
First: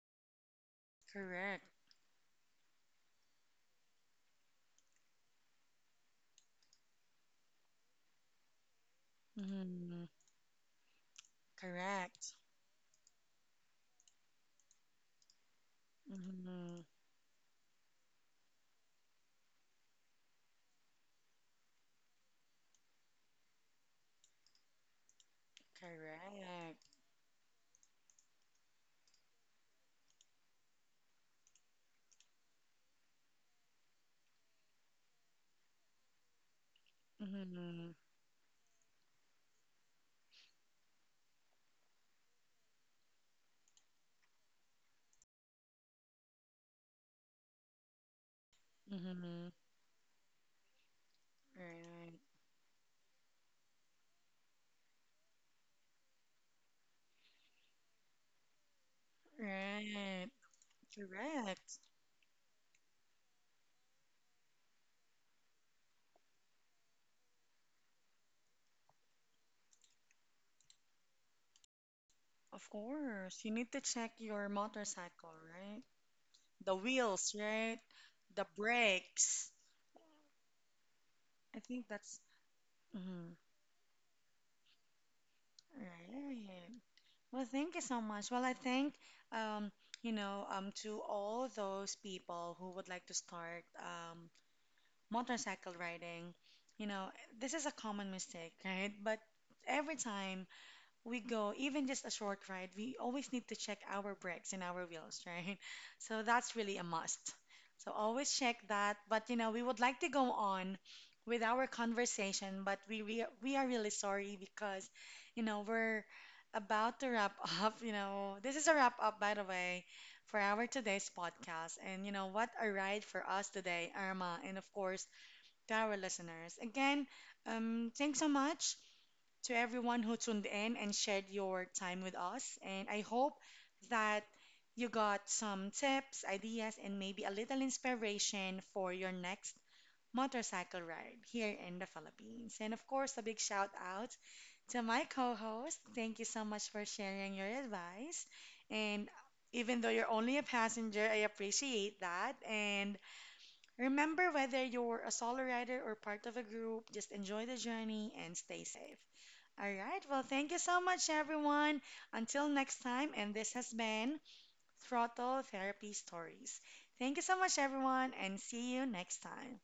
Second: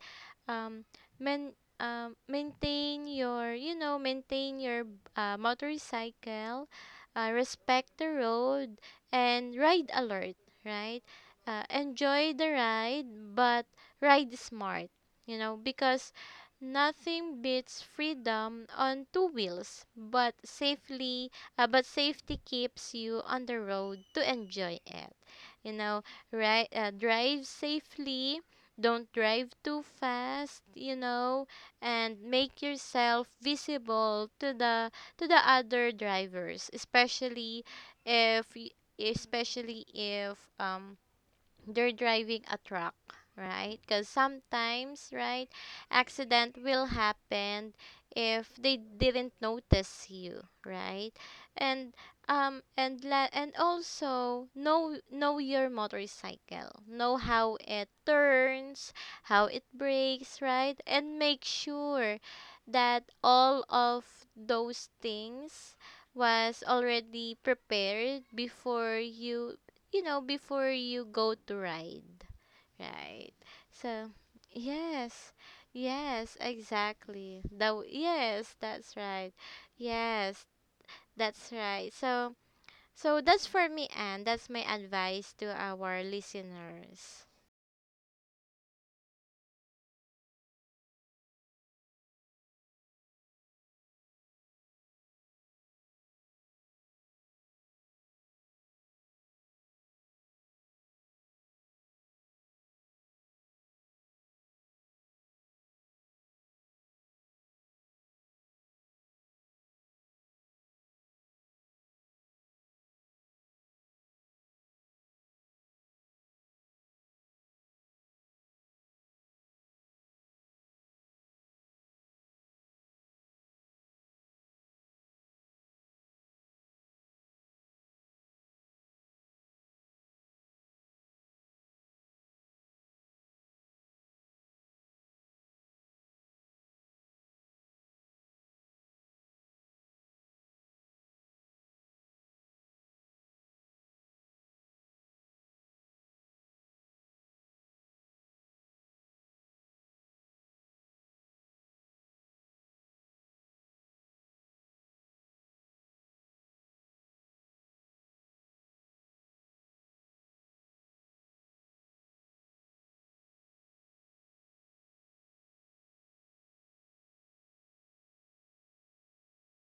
Um, Men, Correct. um, maintain your, you know, maintain your uh, motorcycle, uh, respect the road, and ride Mm-hmm. alert, right? Uh, enjoy Correct. the ride, but ride smart, you know, because Mm-hmm. nothing beats freedom on two wheels, but safely, uh, but safety keeps you on the road to enjoy it. You know, right? Correct. Uh, drive safely. Don't drive too fast, you know, and make yourself visible to the to the other drivers, especially Mm-hmm. if y- especially if um they're driving a truck, right? Because sometimes, right, accident will happen if they didn't Mm-hmm. notice you, right? And Right. um and la- and also know know your motorcycle, know how it turns, how it Right. breaks, right? And make Correct. sure that all of those things was already prepared before you, you know, before you go to ride, Of right? course. You need to So, check your yes, motorcycle, right? yes, The wheels, exactly. That, right? The yes, that's right. brakes. Yes, that's I think right. that's So, so mhm. that's for me, and that's my advice to our Right. listeners. Well, thank you so much. Well, I think, um, you know, um, to all those people who would like to start um, motorcycle riding, you know, this is a common mistake, right? But every time we go, even just a short ride, we always need to check our brakes and our wheels, right? So that's really a must. So always check that. But you know, we would like to go on with our conversation, but we we, we are really sorry because, you know, we're about to wrap up. You know, this is a wrap up, by the way, for our today's podcast. And you know, what a ride for us today, Irma, and of course to our listeners. Again, um, thanks so much to everyone who tuned in and shared your time with us. And I hope that you got some tips, ideas, and maybe a little inspiration for your next motorcycle ride here in the Philippines. And of course, a big shout out to my co host. Thank you so much for sharing your advice. And even though you're only a passenger, I appreciate that. And remember, whether you're a solo rider or part of a group, just enjoy the journey and stay safe. All right. Well, thank you so much, everyone. Until next time, and this has been Throttle Therapy Stories. Thank you so much, everyone, and see you next time.